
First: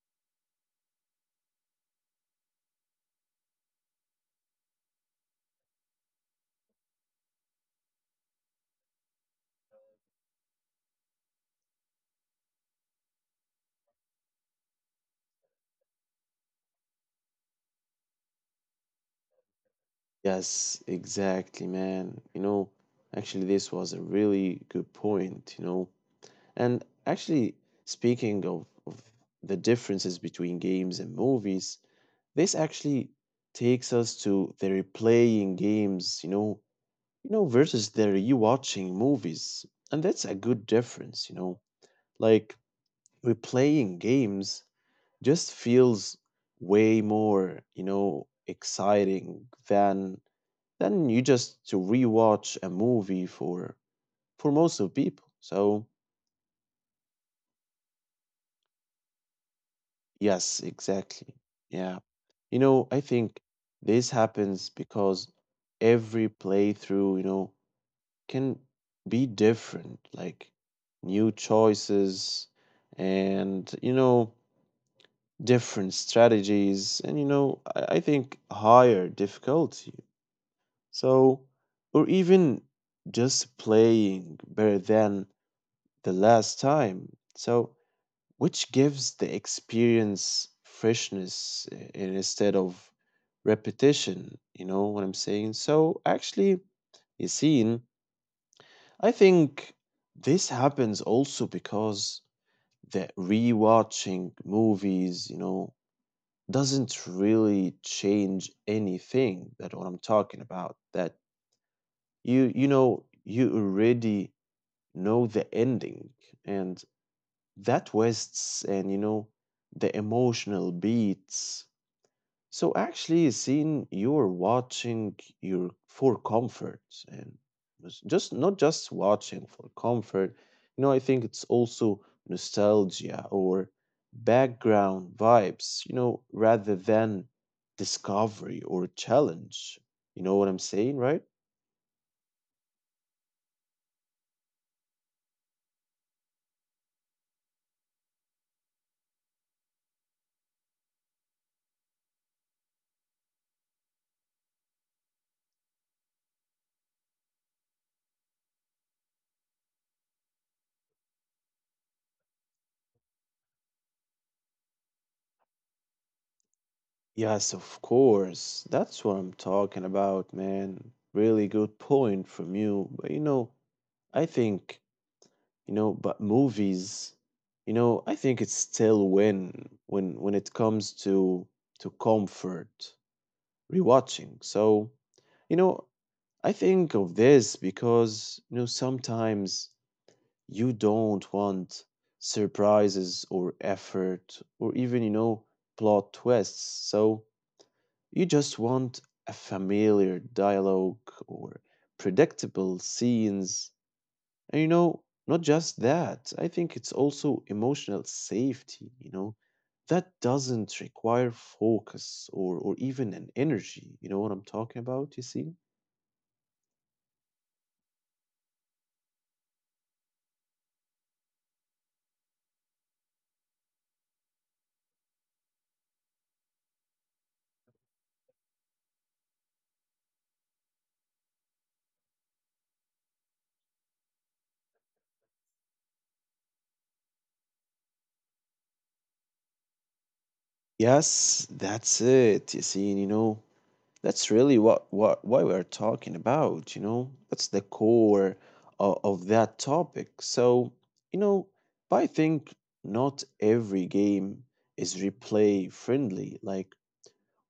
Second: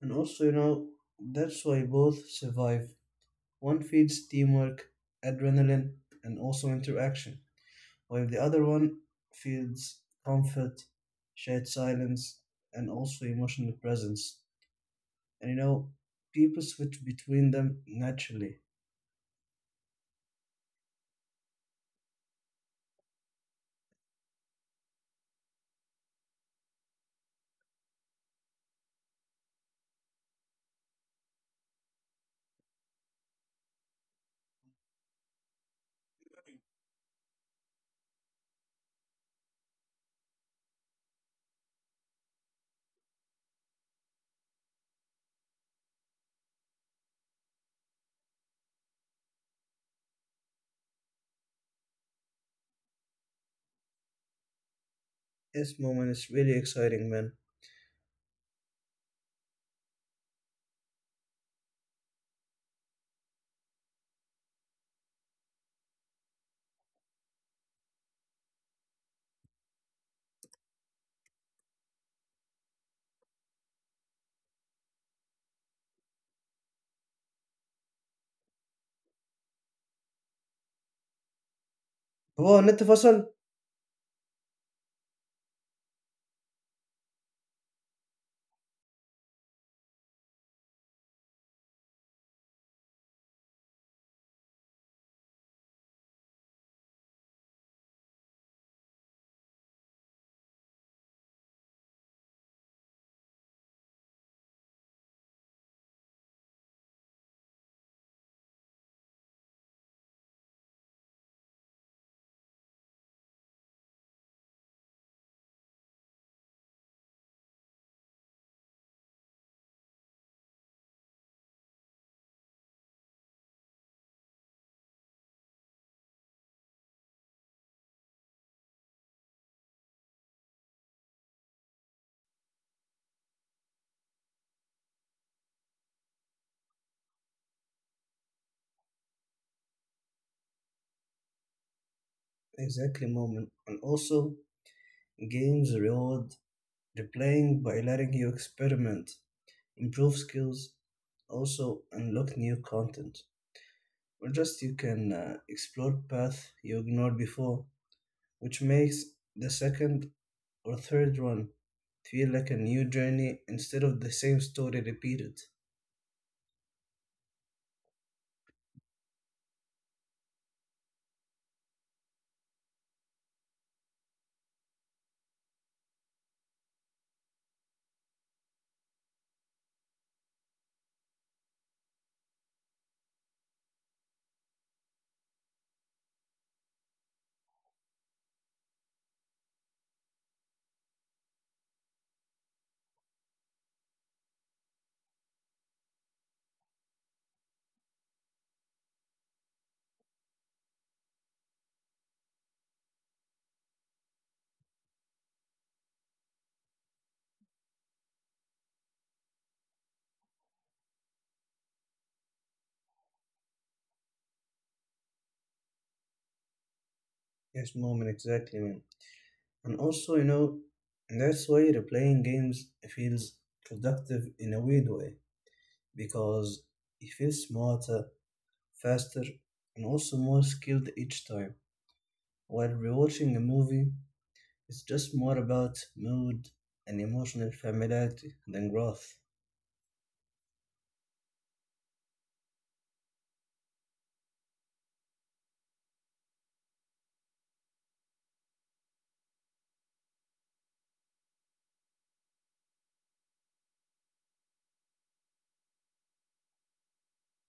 B: And also, you know, that's why both survive. One feeds teamwork, adrenaline, and also interaction, while the other one feeds comfort, shared silence, and also emotional presence. And you know, people switch between them naturally.
A: Yes, exactly, man. You know, actually, this was a really good point, you know. And actually, speaking of the differences between games and movies, this actually takes us to the replaying games, you know, versus the rewatching movies. And that's a good difference, you know. Like replaying games just feels way more, you know, exciting than you just to rewatch a movie for most of people.
B: Yes,
A: So
B: Moment, is really exciting, man.
A: yes, exactly. Yeah. You know, I think this happens because every playthrough, you know, can be different, like new choices and you know different strategies, and you know, I think higher difficulty. So, or
B: هو
A: even
B: النت فصل؟
A: just playing better than the last time. So, which gives the experience freshness instead of repetition. You know what I'm saying? So, actually, Yassine, I think this happens also because the rewatching movies, you know, doesn't really change anything that what I'm talking about that you know you already know the ending and that wastes and you know the emotional beats. So actually, seeing you're watching your for comfort and it's just not just watching for comfort. You know, I think it's also nostalgia or background vibes, you know, rather than discovery or challenge. You know what I'm saying, right?
B: Exactly, Moment. And also, games reward replaying by letting you experiment, improve skills, also unlock new content. Or just you can explore path you ignored before, which makes the second or third run feel like a new journey instead of the same story repeated.
A: Yes, of course. That's what I'm talking about, man. Really good point from you. But you know, I think, you know, but movies, you know, I think it's still win when it comes to comfort rewatching. So, you know, I think of this because, you know, sometimes you don't want surprises or effort or even, you know, plot twists. So you just want a familiar dialogue or predictable scenes, and you know, not just that, I think it's also emotional safety, you know, that doesn't require focus, or even an energy. You know what I'm talking about, you see?
B: Yes, Moment, exactly, man. And also, you know, that's why replaying games feels productive in a weird way because you feel smarter, faster, and also more skilled each time. While rewatching a movie, it's just more about mood and emotional familiarity than growth.
A: Yes, that's it, you see, and you know, that's really what why we're talking about, you know. That's the core of that topic. You know, but I think not every game is replay friendly.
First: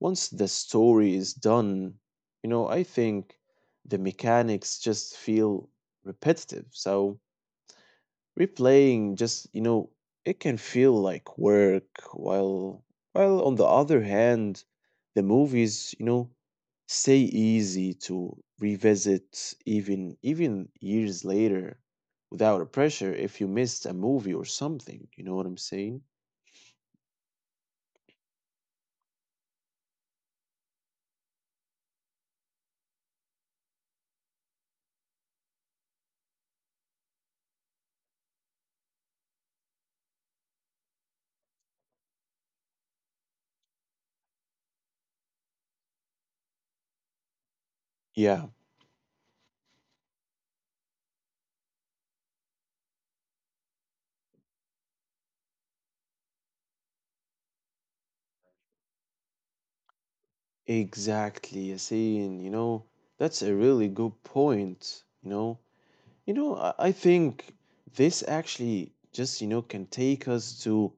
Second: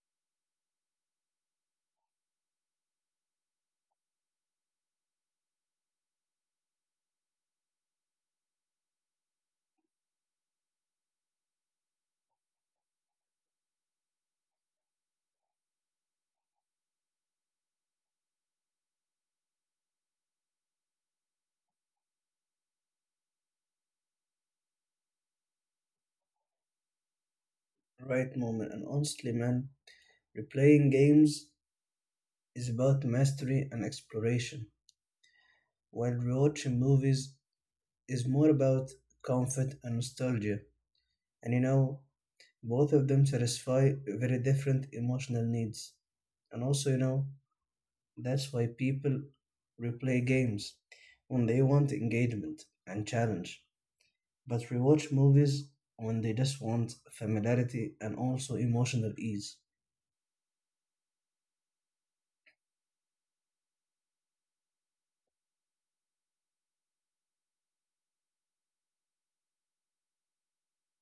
A: Once the story is done, I think the mechanics just feel repetitive. So replaying just, it can feel like work while on the other hand, the movies, stay easy to revisit even years later without a pressure if you missed a movie or something. You know what I'm saying?
B: Right, moment, and honestly, man, replaying games is about mastery and exploration, while rewatching movies is more about comfort and nostalgia. And you know, both of them satisfy very different emotional needs. And also, you know,
A: Yeah,
B: that's why people replay games when they want engagement and challenge, but rewatch movies when they just want familiarity and also emotional ease.
A: exactly, Yasin. That's a really good point. I think this actually just, can take us to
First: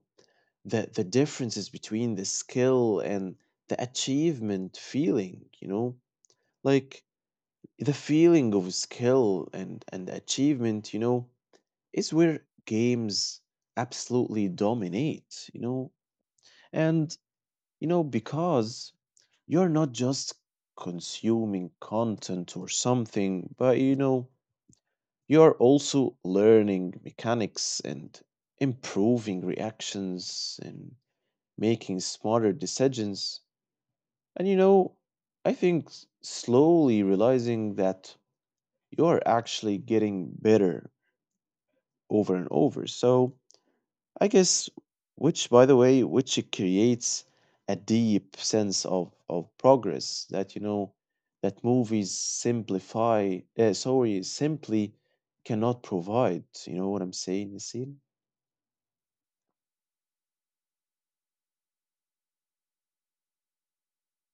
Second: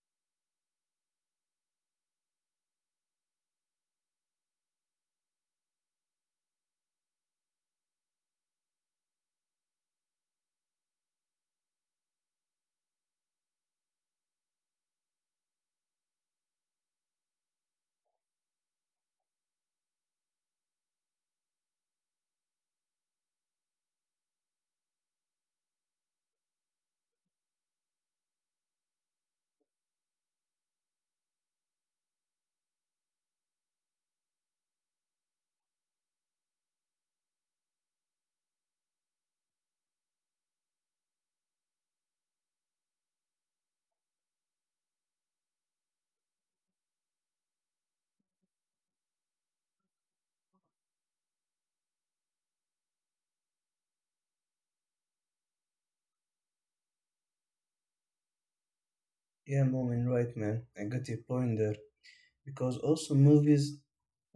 A: the differences between the skill and the achievement feeling, you know. Like the feeling of skill and achievement, is where games absolutely dominate, you know. And, because you're not just consuming content or something, but you're also learning mechanics and improving reactions and making smarter decisions. And you know, I think slowly realizing that you're actually getting better over and over. So I guess which by the way, which it creates a deep sense of progress that you know that movies simplify sorry simply cannot provide. You know what I'm saying, Nassim?
B: Yeah, moment, right, man. I got your point there. Because also, movies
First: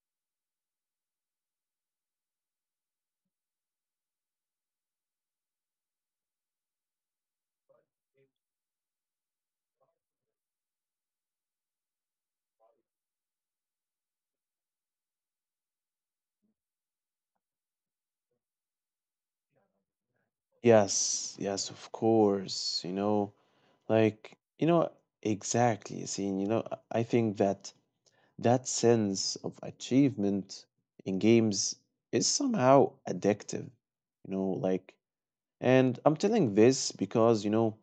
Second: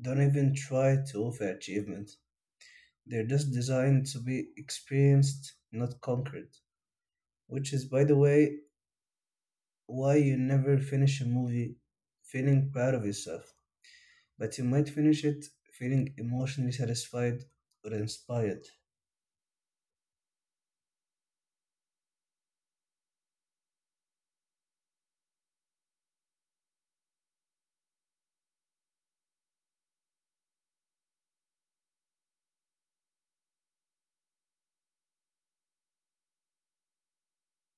B: don't even try to offer achievement. They're just designed to be experienced, not conquered. Which is, by the way, why you never finish a movie feeling proud of yourself, but you might finish it feeling emotionally satisfied or inspired.
A: Yes, yes, of course. Like you know exactly, Yasin. I think that that sense of achievement in games is somehow addictive, you know, like, and I'm telling this because,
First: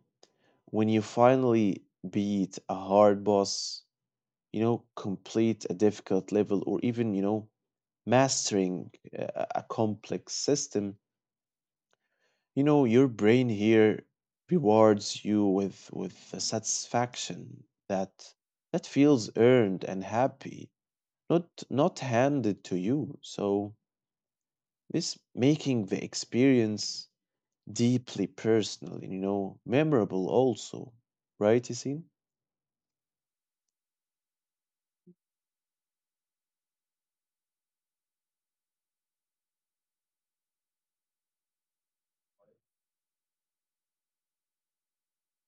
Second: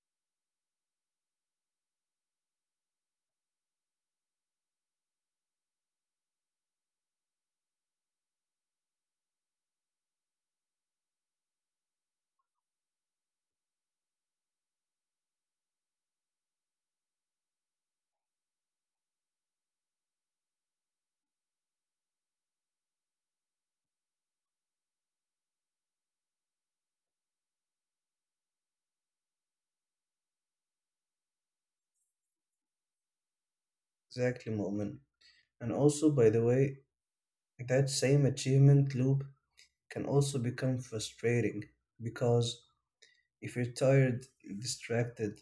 A: when you finally beat a hard boss, complete a difficult level, or even, mastering a complex system, your brain here rewards you with the satisfaction that feels earned and happy, not handed to you. So this making the experience deeply personal and you know memorable also, right, Yasin?
B: Exactly, Mu'min. And also, by the way, that same achievement loop can also become frustrating because if you're tired, distracted,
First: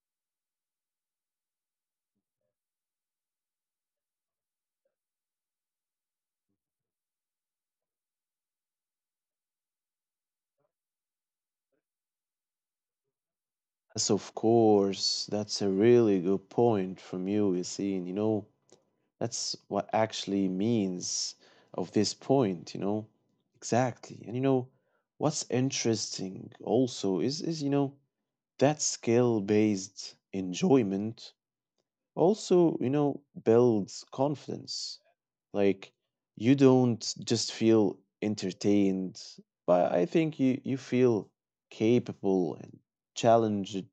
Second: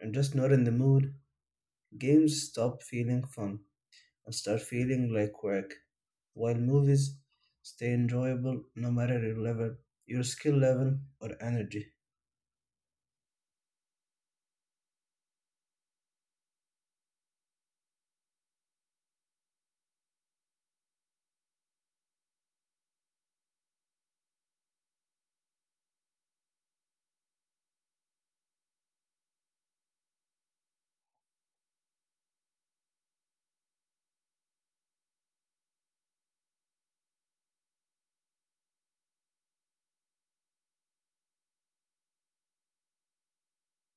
B: and just not in the mood, games stop feeling fun and start feeling like work, while movies stay enjoyable no matter your level, your skill level, or energy.
A: Yes, of course. That's a really good point from you, Yasin. That's what actually means of this point. Exactly. What's interesting also is you know that skill-based enjoyment also you know builds confidence, like you don't just feel entertained, but I think you feel capable and challenged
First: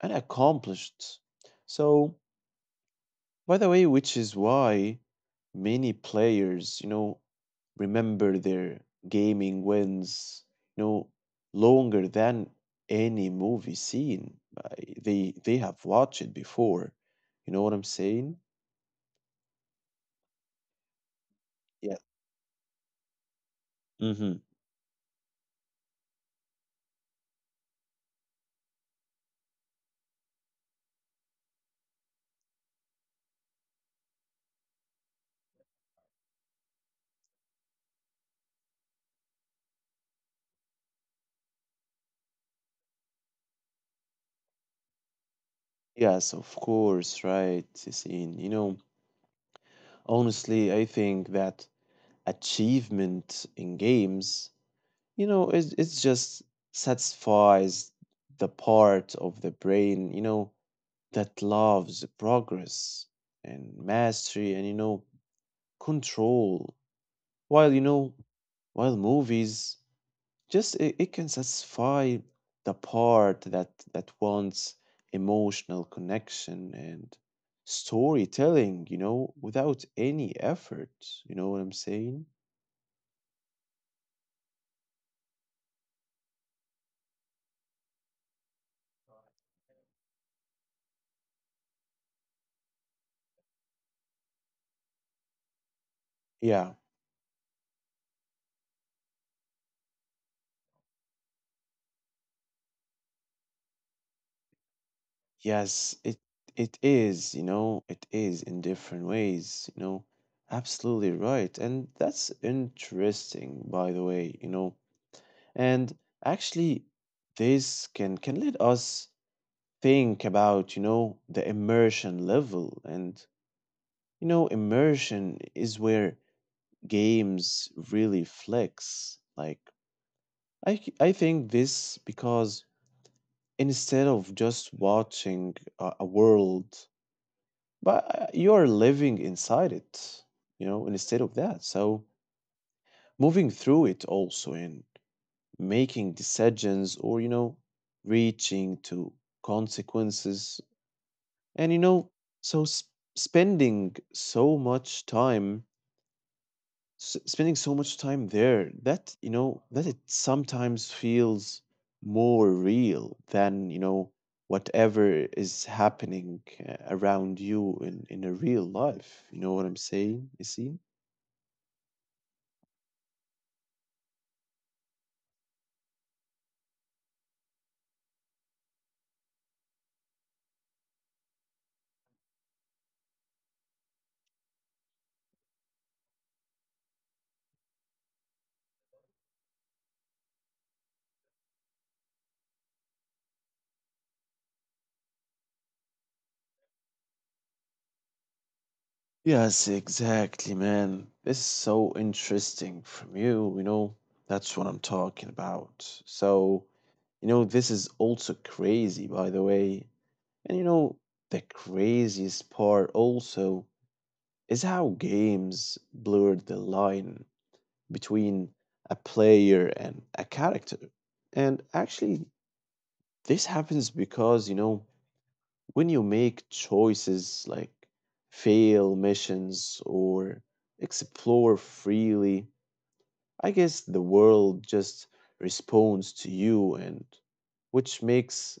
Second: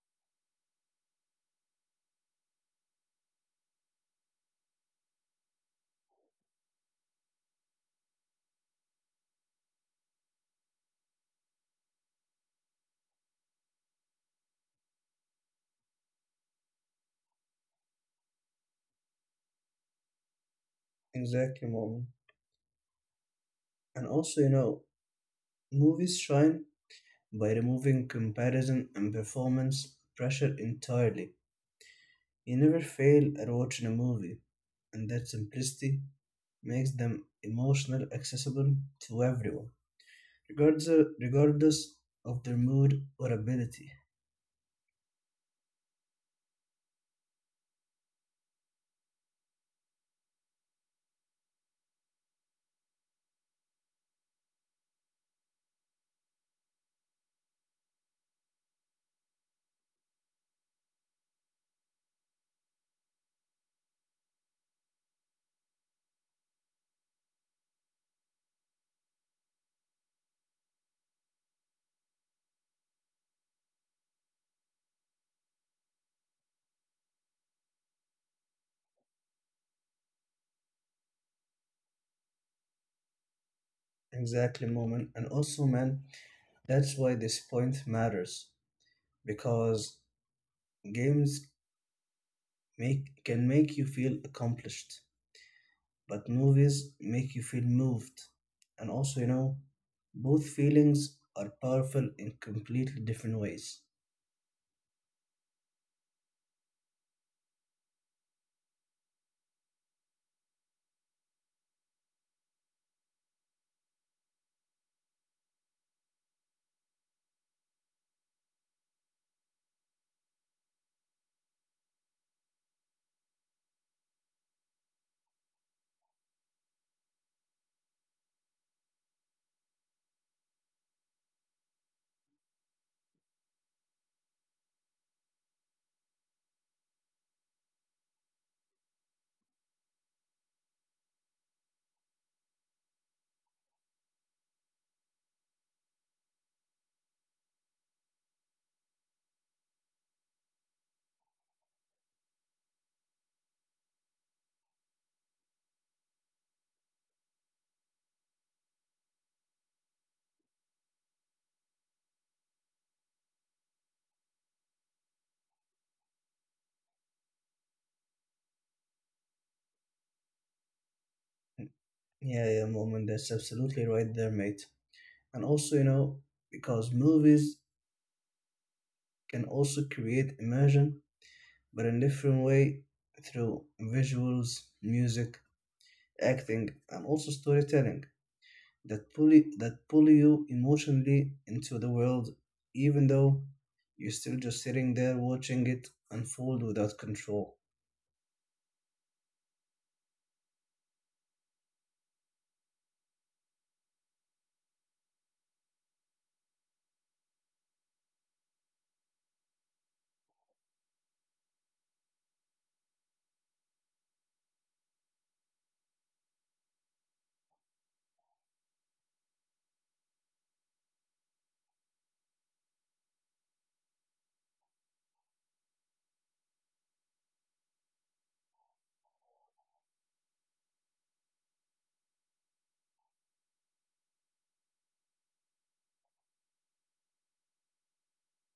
A: and accomplished. So, by the way, which is why many players you know remember their gaming wins you know longer than any movie scene they have watched it before. You know what I'm saying?
B: Exactly,
A: Yeah.
B: Mom. And
A: Mm-hmm.
B: also, you know, movies shine by removing comparison and performance pressure entirely. You never fail at watching a movie, and that simplicity makes them emotional accessible to everyone, regardless regardless of their mood or ability.
A: Yes, of course, right, Yassine. Honestly, I think that achievement in games, it just satisfies the part of the brain, that loves progress and mastery and, control. While, you know, while movies, just it can satisfy the part that wants emotional connection and storytelling, you know, without any effort. You know what I'm saying?
B: Exactly, Mom. And also, man, that's why this point matters because games make can make you feel accomplished but
A: Yeah.
B: movies make you feel moved. And also, you know, both feelings are powerful in completely different ways.
A: Yes, it is, it is in different ways, you know. Absolutely right. And that's interesting, by the way, you know. And actually this can let us think about, the immersion level. Immersion is where games really flex. I think this because instead of just watching a world, but you're living inside it, instead of that. So, moving through it also and making decisions or, reaching to consequences. And, you know, so spending so much time spending so much time there that you know that it sometimes feels more real than you know whatever is happening around you in a real life. You know what I'm saying, you see?
B: Yeah, moment, that's absolutely right there, mate. And also, you know, because movies can also create immersion, but in different way through visuals, music, acting, and also storytelling. That pull you emotionally into the world, even though you're still just sitting there watching it unfold without control.
A: Yes, exactly, man. This is so interesting from you, you know. That's what I'm talking about. So, you know, this is also crazy by the way. And you know, the craziest part also is how games blur the line between a player and a character. And actually, this happens because, when you make choices like fail missions or explore freely, I guess the world just responds to you, and which makes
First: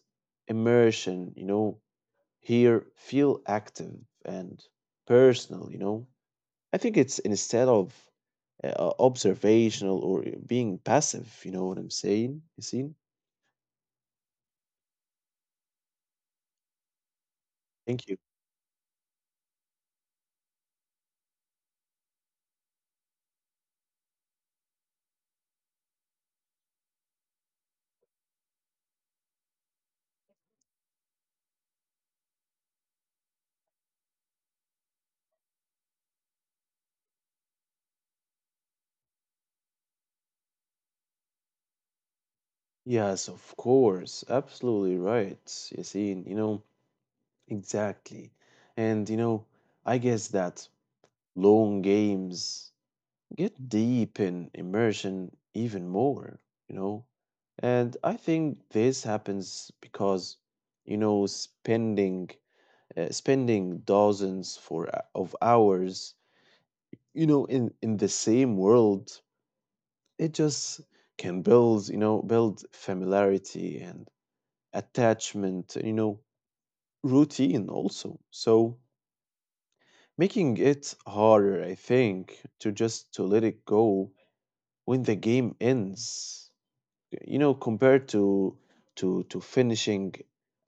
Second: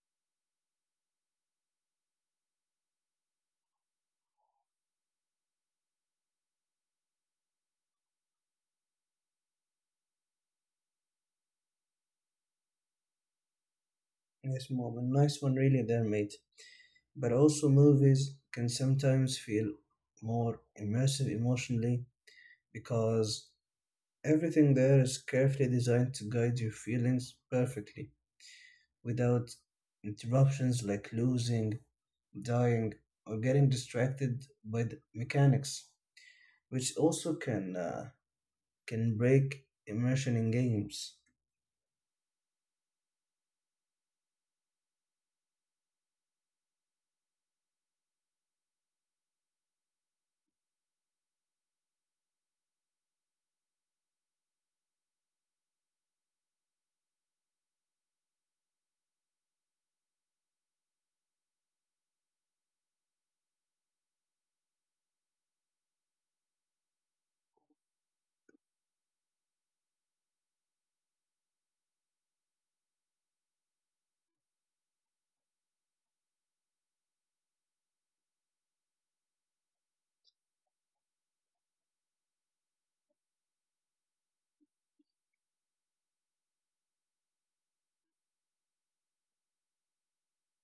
A: immersion, here feel active and personal, you know. I think it's instead of observational or being passive. You know what I'm saying, Yassine?
B: Yes, Mob, a nice one really there, mate. But also
A: Thank you.
B: movies can sometimes feel more immersive emotionally because everything there is carefully designed to guide your feelings perfectly without interruptions like losing, dying, or getting distracted by the mechanics, which also can break immersion in games.
A: Yes, of course. Absolutely right, Yassine. Exactly. And, you know, I guess that long games get deep in immersion even more, you know? And I think this happens because, you know, spending spending dozens for of hours you know in the same world. It just can build you know build familiarity and attachment, you know, routine also. So making it harder I think to just to let it go when the game ends, you know, compared to to finishing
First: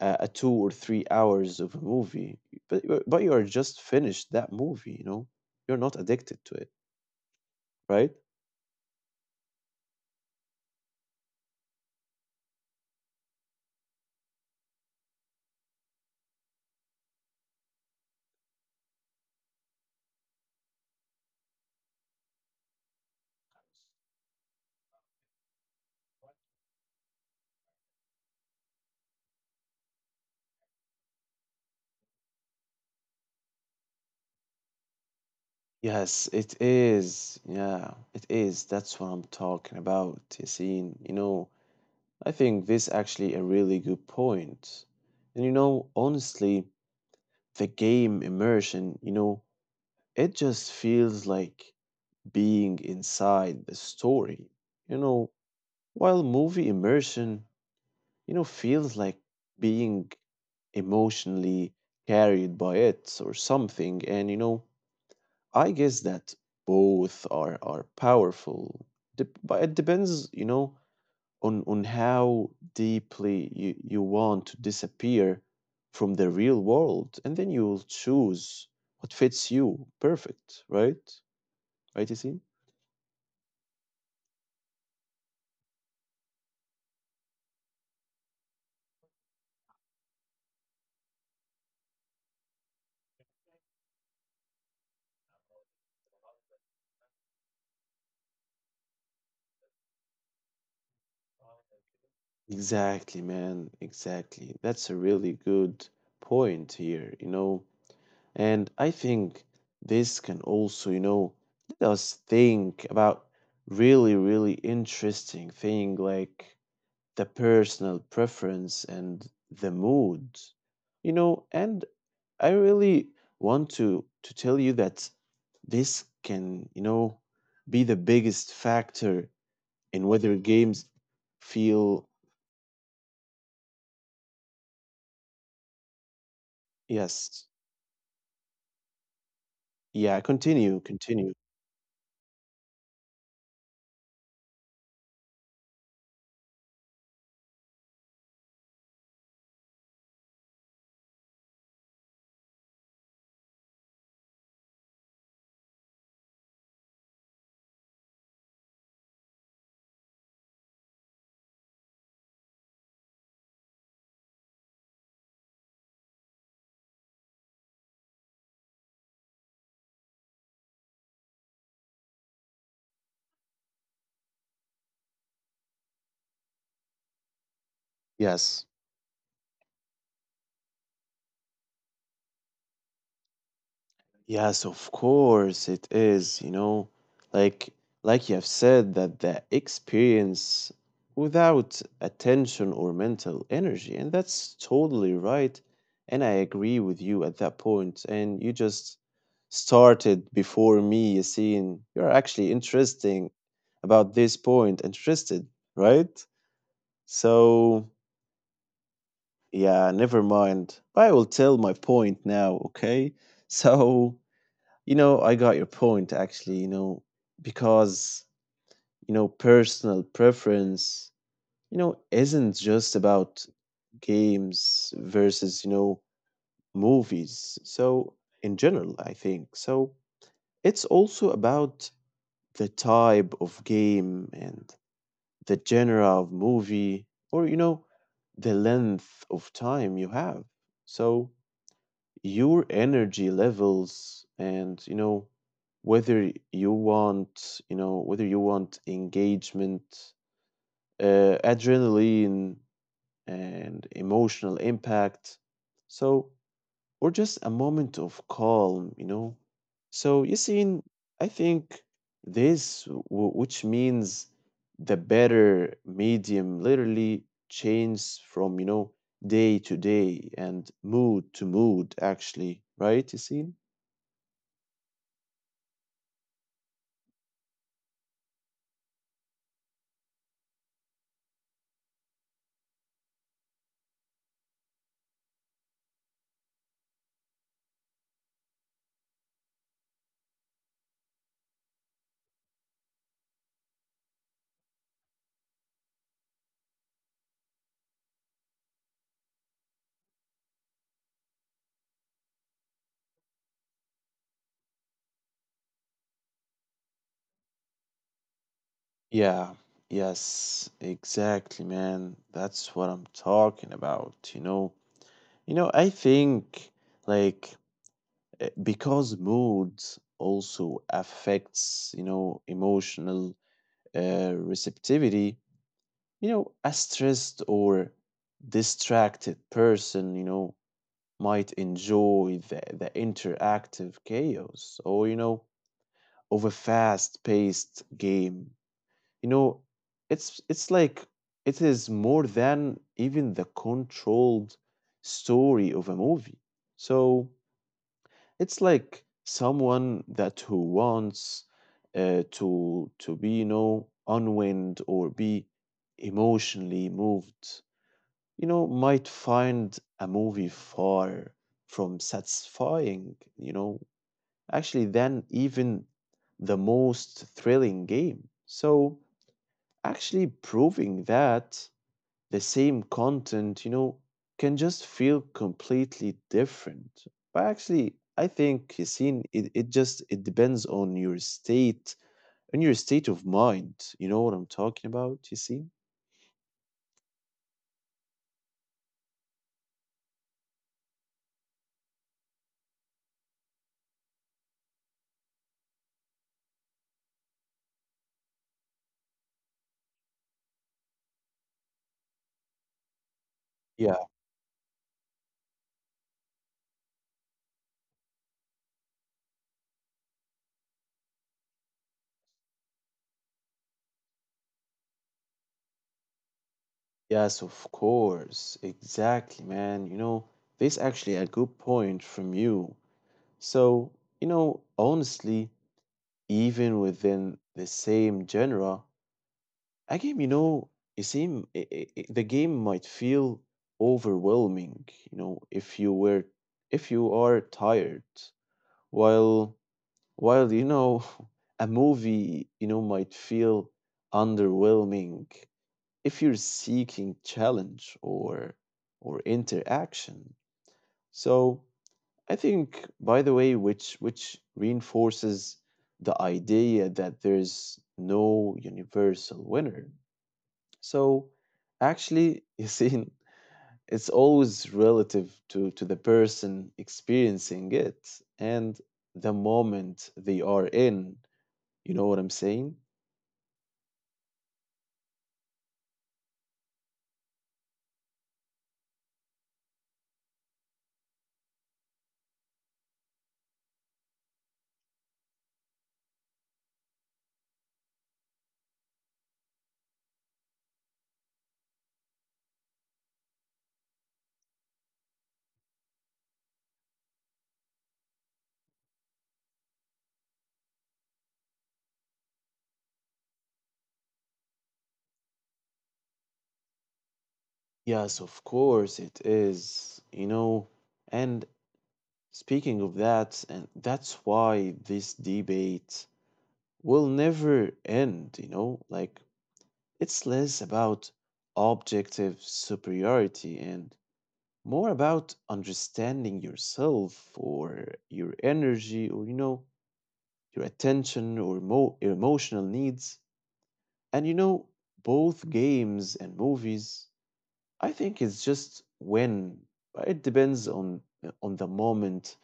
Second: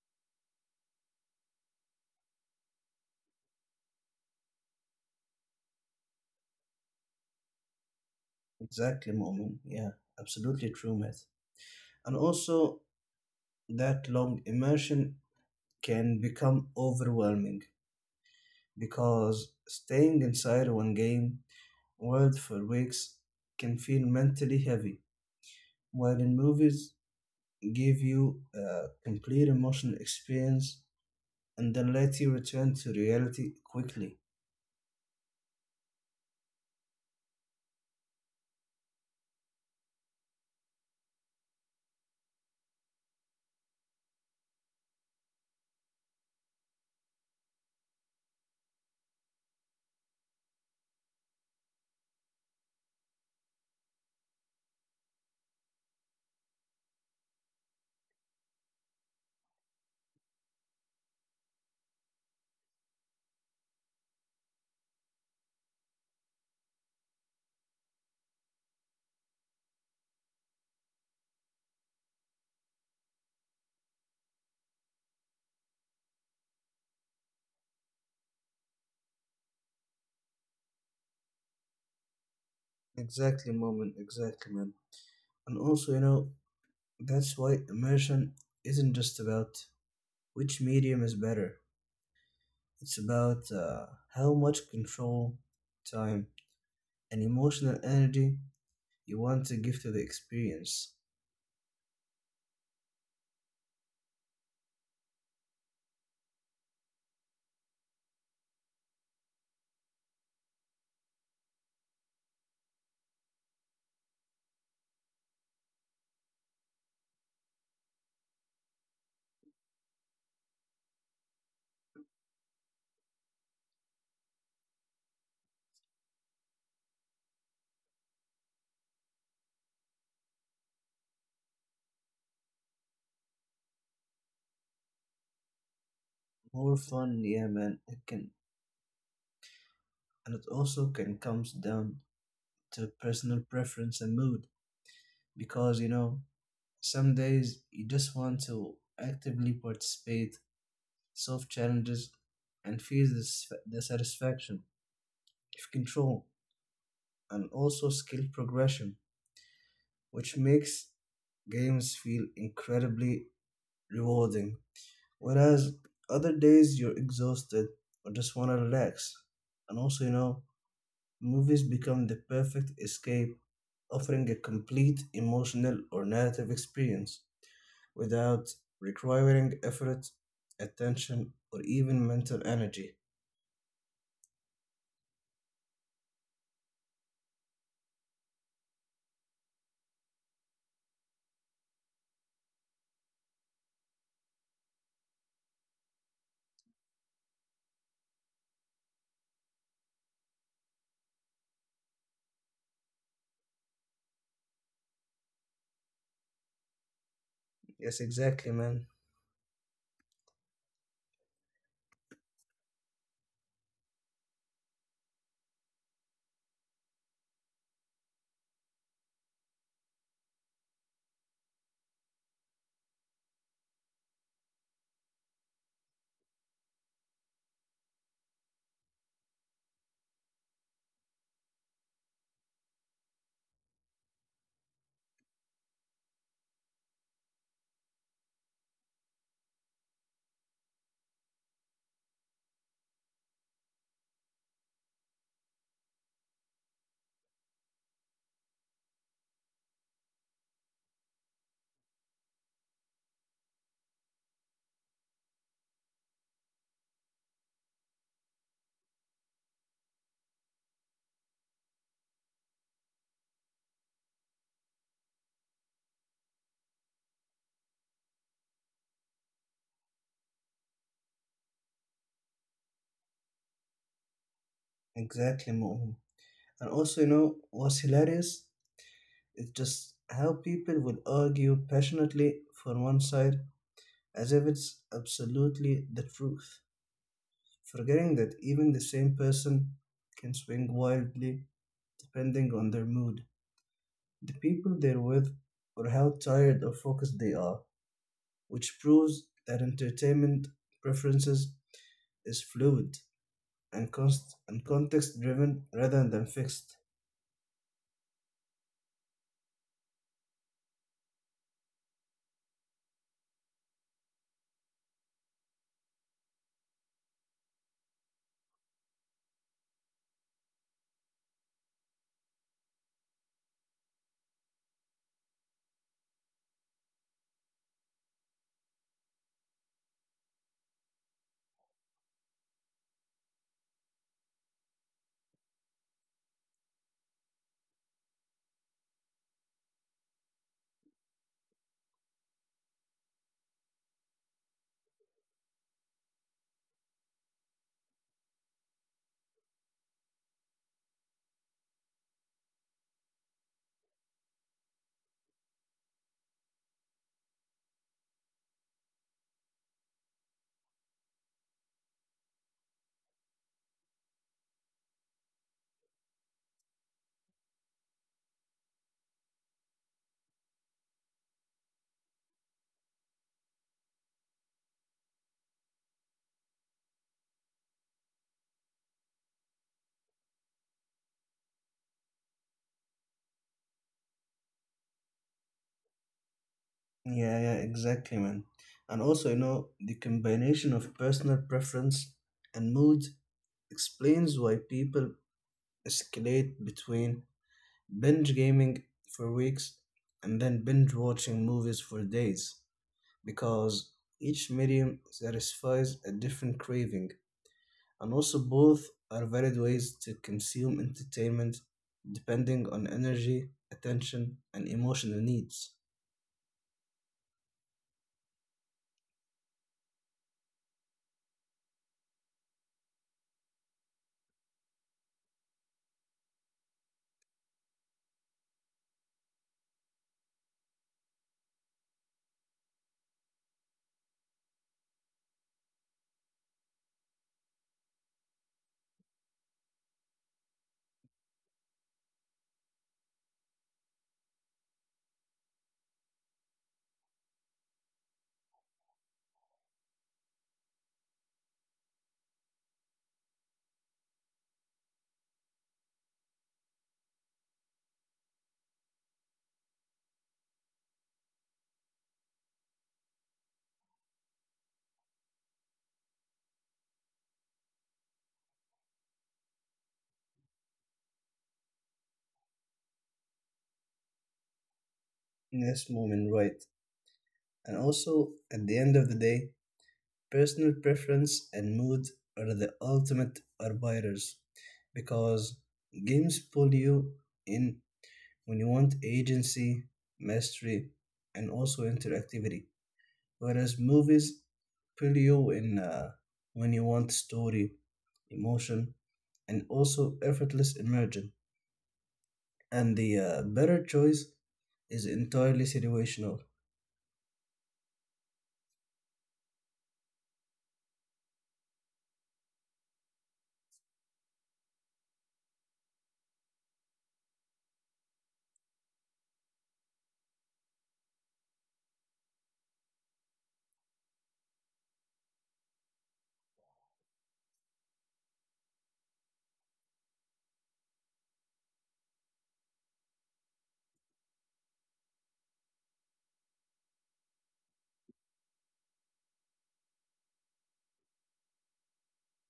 A: a 2 or 3 hours of a movie, but but you are just finished that movie, you know, you're not addicted to it, right?
B: Exactly, Moment. Yeah, absolutely true, Matt. And also, that long immersion can become overwhelming because staying inside one game world for weeks can feel mentally heavy, while in movies give you a complete emotional experience and then let you return to reality quickly.
A: Yes, it is. Yeah, it is. That's what I'm talking about, Yasin. I think this actually a really good point. Honestly, the game immersion, it just feels like being inside the story. You know, while movie immersion, feels like being emotionally carried by it or something. I guess that both are powerful, Dep but it depends, on how deeply you want to disappear from the real world, and then you'll choose what fits you perfect, right? Right, you see?
B: Exactly, Moment. Exactly, man. And also, you know, that's why immersion isn't just about which medium is better. It's about how much control, time, and emotional energy you want to give to the experience.
A: Exactly, man. Exactly. That's a really good point here, you know. And I think this can also, let us think about really, really interesting thing like the personal preference and the mood. You know, and I really want to tell you that this can, be the biggest factor in whether games feel.
B: More fun,
A: Yes.
B: yeah, man. It can,
A: Yeah,
B: and it
A: continue,
B: also can
A: continue.
B: comes down to personal preference and mood. Because you know, some days you just want to actively participate, solve challenges, and feel the satisfaction of control, and also skill progression which makes games feel incredibly rewarding. Whereas other days you're exhausted or just want to relax. And also, you know, movies become the perfect escape, offering a complete emotional or narrative experience without
A: Yes.
B: requiring effort, attention, or even mental energy.
A: Yes, of course it is, you know. Like like you have said that the experience without attention or mental energy, and that's totally right. And I agree with you at that point. And you just started before me, Yassine. You're actually interesting about this point, interested, right? So
B: Yes, exactly, man.
A: yeah, never mind. I will tell my point now, okay? So you know, I got your point actually, you know, because, personal preference, isn't just about games versus, movies. So, in general, I think. So, it's also about the type of game and the genre of movie or, the length of time you have. So, your energy levels and you know whether you want engagement, adrenaline and emotional impact, so, or just a moment of calm, you know? So, Yassine, I think this, w- which means the better medium, literally changes from, day to day and mood to mood, actually, right, Yassine?
B: Exactly, Mu'min. And also, you know, what's hilarious is just how people will argue passionately for one side as if it's absolutely the truth, forgetting that even the same person can swing wildly depending on their mood, the people they're with, or how tired or focused they are, which proves that entertainment preferences is fluid and context driven rather than fixed.
A: Yeah, yes, exactly, man. That's what I'm talking about, you know. I think like because mood also affects you know emotional receptivity. You know, a stressed or distracted person you know might enjoy the interactive chaos or you know of a fast paced game, you know. It's like it is more than even the controlled story of a movie. So it's like someone that who wants to be, unwind or be emotionally moved, might find a movie far from satisfying, actually than even the most thrilling game. So actually proving that the same content, can just feel completely different. But actually, I think Yassine, it just it depends on your state of mind. You know what I'm talking about, Yassine?
B: Yeah, exactly, man. And also, you know, the combination of personal preference and mood explains why people escalate between binge gaming for weeks and then binge watching movies for days because each medium satisfies a different craving and also both are valid ways to consume entertainment depending on energy attention and emotional needs.
A: Yes, of course. Exactly, man. This actually a good point from you. So, honestly, even within the same genre, a game, it seem I- the game might feel overwhelming, if you are tired, while while you know, a movie, might feel underwhelming if you're seeking challenge or interaction. So I think, by the way, which reinforces the idea that there's no universal winner. So actually, you see, it's always relative to the person experiencing it and the moment they are in. You know what I'm saying?
B: Yes moment right. And also at the end of the day personal preference and mood are the ultimate arbiters because games pull you in when you want agency, mystery, and also interactivity. Whereas movies pull you in when you want story, emotion, and also effortless immersion. And the better choice is entirely situational.
A: Yes, of course it is, you know, and speaking of that, and that's why this debate will never end, you know, like it's less about objective superiority and more about understanding yourself or your energy or, your attention or emotional needs. And, you know, Both games and movies, I think it's just when, but it depends on the moment.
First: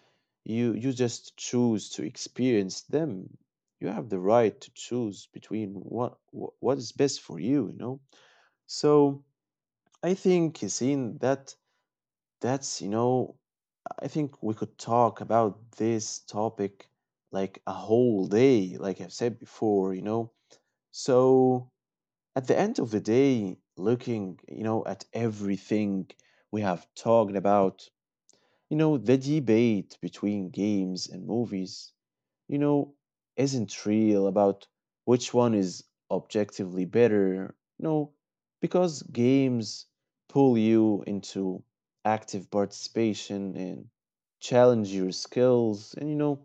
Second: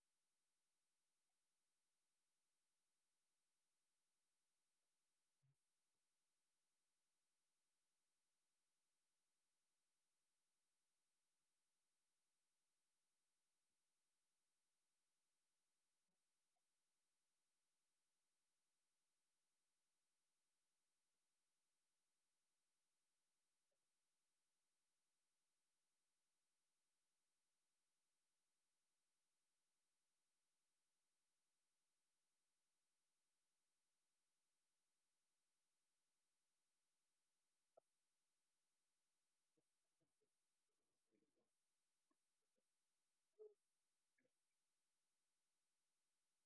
A: You just choose to experience them. You have the right to choose between what is best for you, you know. So I think seeing that that's you know I think we could talk about this topic like a whole day, like I've said before, you know. So at the end of the day, looking, at everything we have talked about, the debate between games and movies, you know, isn't real about which one is objectively better. No, because games pull you into active participation and challenge your skills and you know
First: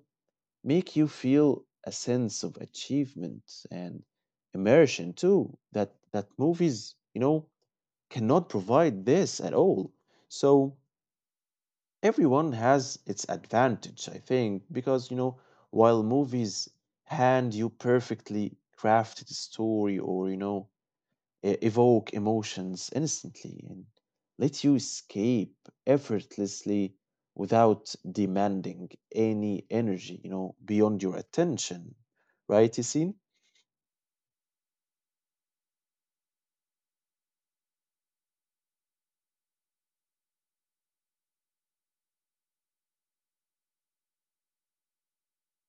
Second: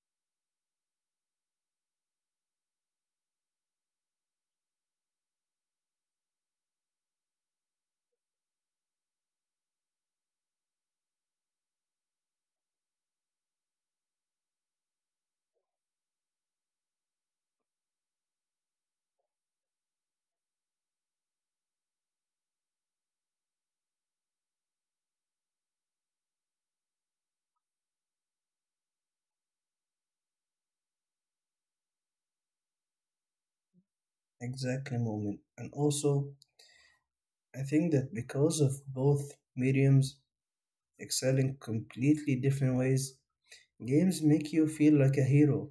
A: make you feel a sense of achievement and immersion too that movies you know cannot provide this at all. So everyone has its advantage I think because you know while movies hand you perfectly crafted story or you know evoke emotions instantly and let you escape effortlessly without demanding any energy, beyond your attention. Right, Yassine?
B: Exactly, moment. And also, I think that because of both mediums excel in completely different ways, games make you feel like a hero,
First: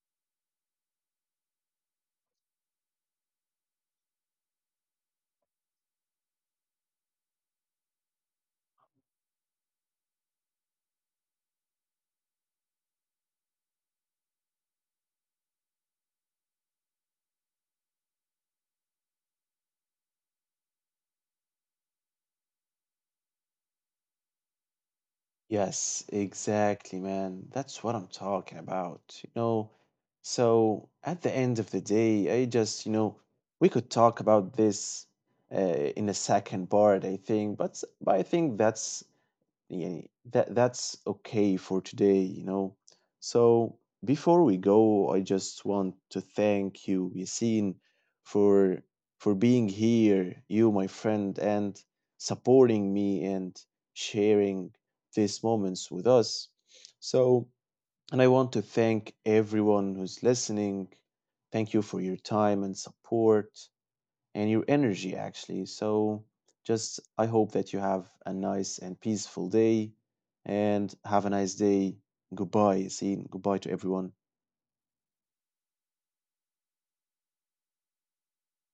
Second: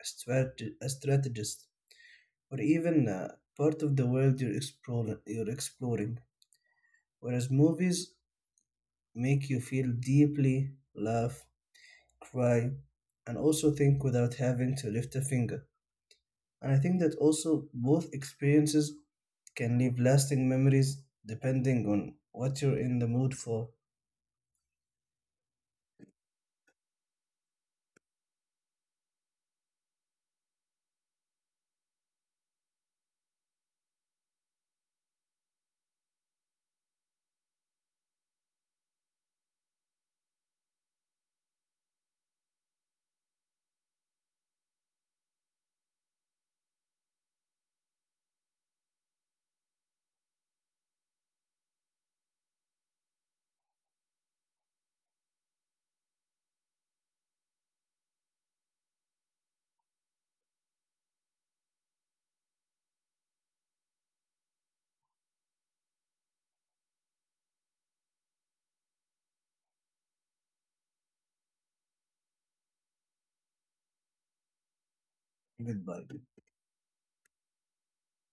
B: a strategist, or even part of the world you're exploring. Whereas movies make you feel deeply, laugh, cry, and also think without having to lift a finger. And I think that also both experiences can leave lasting memories depending on what you're in the mood for.
A: Yes, exactly, man. That's what I'm talking about, you know. So at the end of the day, I just, we could talk about this uh, in a second part, I think, but I think that's yeah, that's okay for today, you know. So before we go, I just want to thank you, Yasin, for being here, you my friend, and supporting me and sharing these moments with us. So, and I want to thank everyone who's listening. Thank you for your time and support and your energy actually. So just I hope that you have a nice and peaceful day and have a nice day. Goodbye. See, goodbye to everyone.
B: Goodbye.